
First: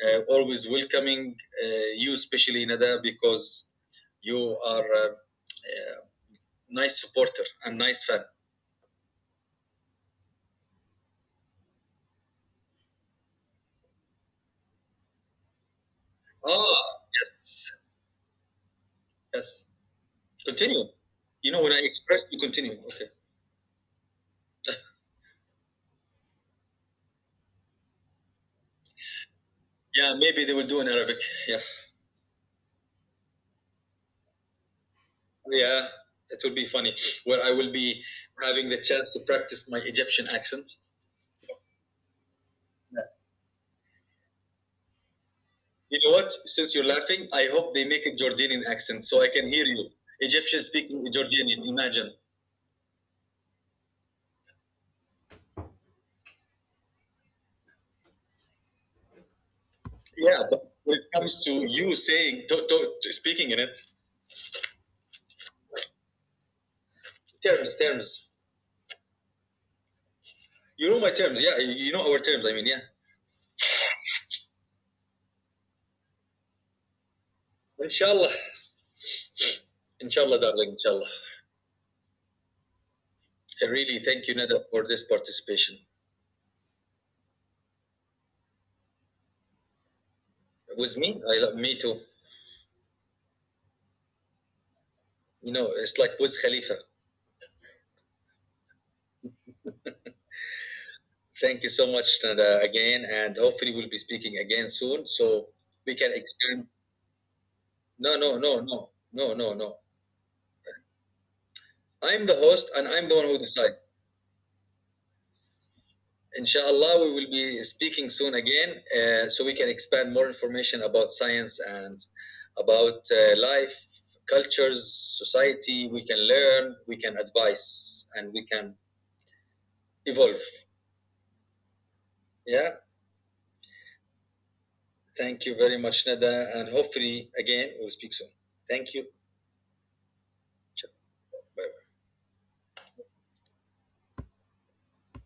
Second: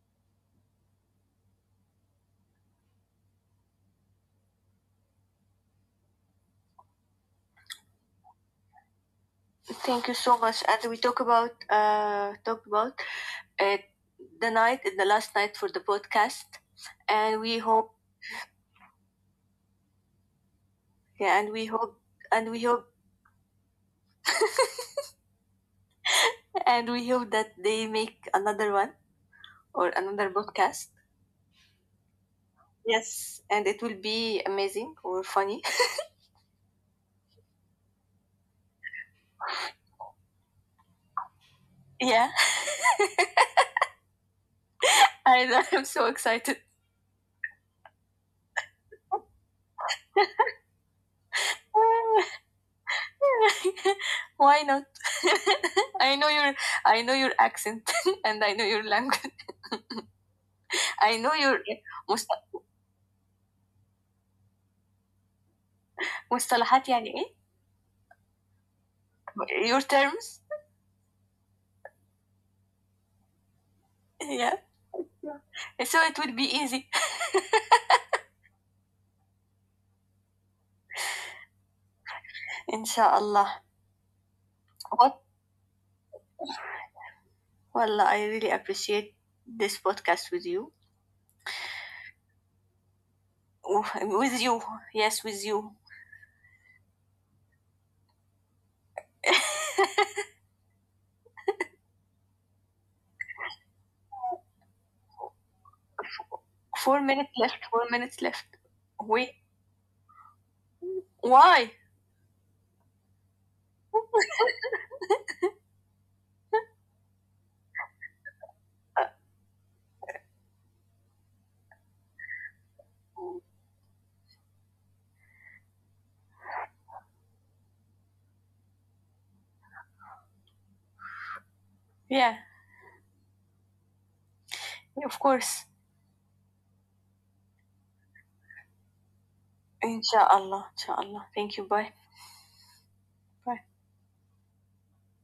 [SPEAKER 1] uh, always welcoming uh, you, especially Nada, because you are a, uh nice supporter and nice fan.
[SPEAKER 2] Thank you so much. And we talk about uh talked about uh, the night, the last night for the podcast,
[SPEAKER 1] Ah,
[SPEAKER 2] and we
[SPEAKER 1] yes,
[SPEAKER 2] hope,
[SPEAKER 1] yes, continue.
[SPEAKER 2] yeah, and
[SPEAKER 1] You
[SPEAKER 2] we
[SPEAKER 1] know, when I
[SPEAKER 2] hope,
[SPEAKER 1] express you
[SPEAKER 2] and we
[SPEAKER 1] continue,
[SPEAKER 2] hope,
[SPEAKER 1] okay.
[SPEAKER 2] and we hope that they make another one or
[SPEAKER 1] Yeah,
[SPEAKER 2] another
[SPEAKER 1] maybe they will do
[SPEAKER 2] podcast.
[SPEAKER 1] in Arabic. Yeah.
[SPEAKER 2] Yes, and it will be amazing or funny.
[SPEAKER 1] Yeah, it will be funny. Where I will be having the chance to practice my Egyptian accent.
[SPEAKER 2] Yeah,
[SPEAKER 1] Yeah.
[SPEAKER 2] I am
[SPEAKER 1] You
[SPEAKER 2] so
[SPEAKER 1] know what?
[SPEAKER 2] excited.
[SPEAKER 1] Since you're laughing, I hope they make a Jordanian accent so I can hear you. Egyptian speaking Jordanian, imagine.
[SPEAKER 2] Why not? I know your I know your accent, and I know your language.
[SPEAKER 1] Yeah, but when it
[SPEAKER 2] I know
[SPEAKER 1] comes to
[SPEAKER 2] your
[SPEAKER 1] you saying, to,
[SPEAKER 2] مصط-
[SPEAKER 1] to, to speaking in it,
[SPEAKER 2] مصطلحات يعني
[SPEAKER 1] terms, terms.
[SPEAKER 2] ايه your terms.
[SPEAKER 1] You know my terms. Yeah, you know our terms. I mean, yeah.
[SPEAKER 2] Yeah. So it will be easy.
[SPEAKER 1] Inshallah. Inshallah, darling. Inshallah.
[SPEAKER 2] Inshallah.
[SPEAKER 1] I really thank you, Nada, for this
[SPEAKER 2] What?
[SPEAKER 1] participation.
[SPEAKER 2] Well, I really appreciate this podcast with you.
[SPEAKER 1] With me, I love me too.
[SPEAKER 2] Oh, with you. Yes, with
[SPEAKER 1] You know,
[SPEAKER 2] you.
[SPEAKER 1] it's like with Khalifa. Thank you so much, Nada, again, and hopefully we'll be speaking again soon so we can expand.
[SPEAKER 2] Four minutes left. Four
[SPEAKER 1] No,
[SPEAKER 2] minutes
[SPEAKER 1] no,
[SPEAKER 2] left.
[SPEAKER 1] no, no,
[SPEAKER 2] Wait.
[SPEAKER 1] no, no, no.
[SPEAKER 2] Why?
[SPEAKER 1] I'm the host and I'm the one who decides. Inshallah, we will be speaking soon again, uh, so we can expand more information about science and about uh, life, cultures, society. We can learn, we can advise, and we can evolve.
[SPEAKER 2] Yeah,
[SPEAKER 1] Yeah.
[SPEAKER 2] of
[SPEAKER 1] Thank you
[SPEAKER 2] course.
[SPEAKER 1] very much, Nada, and hopefully, again, we'll speak soon. Thank you.
[SPEAKER 2] Inshallah,
[SPEAKER 1] Ciao.
[SPEAKER 2] inshallah. Thank you.
[SPEAKER 1] Bye.
[SPEAKER 2] Bye. Bye.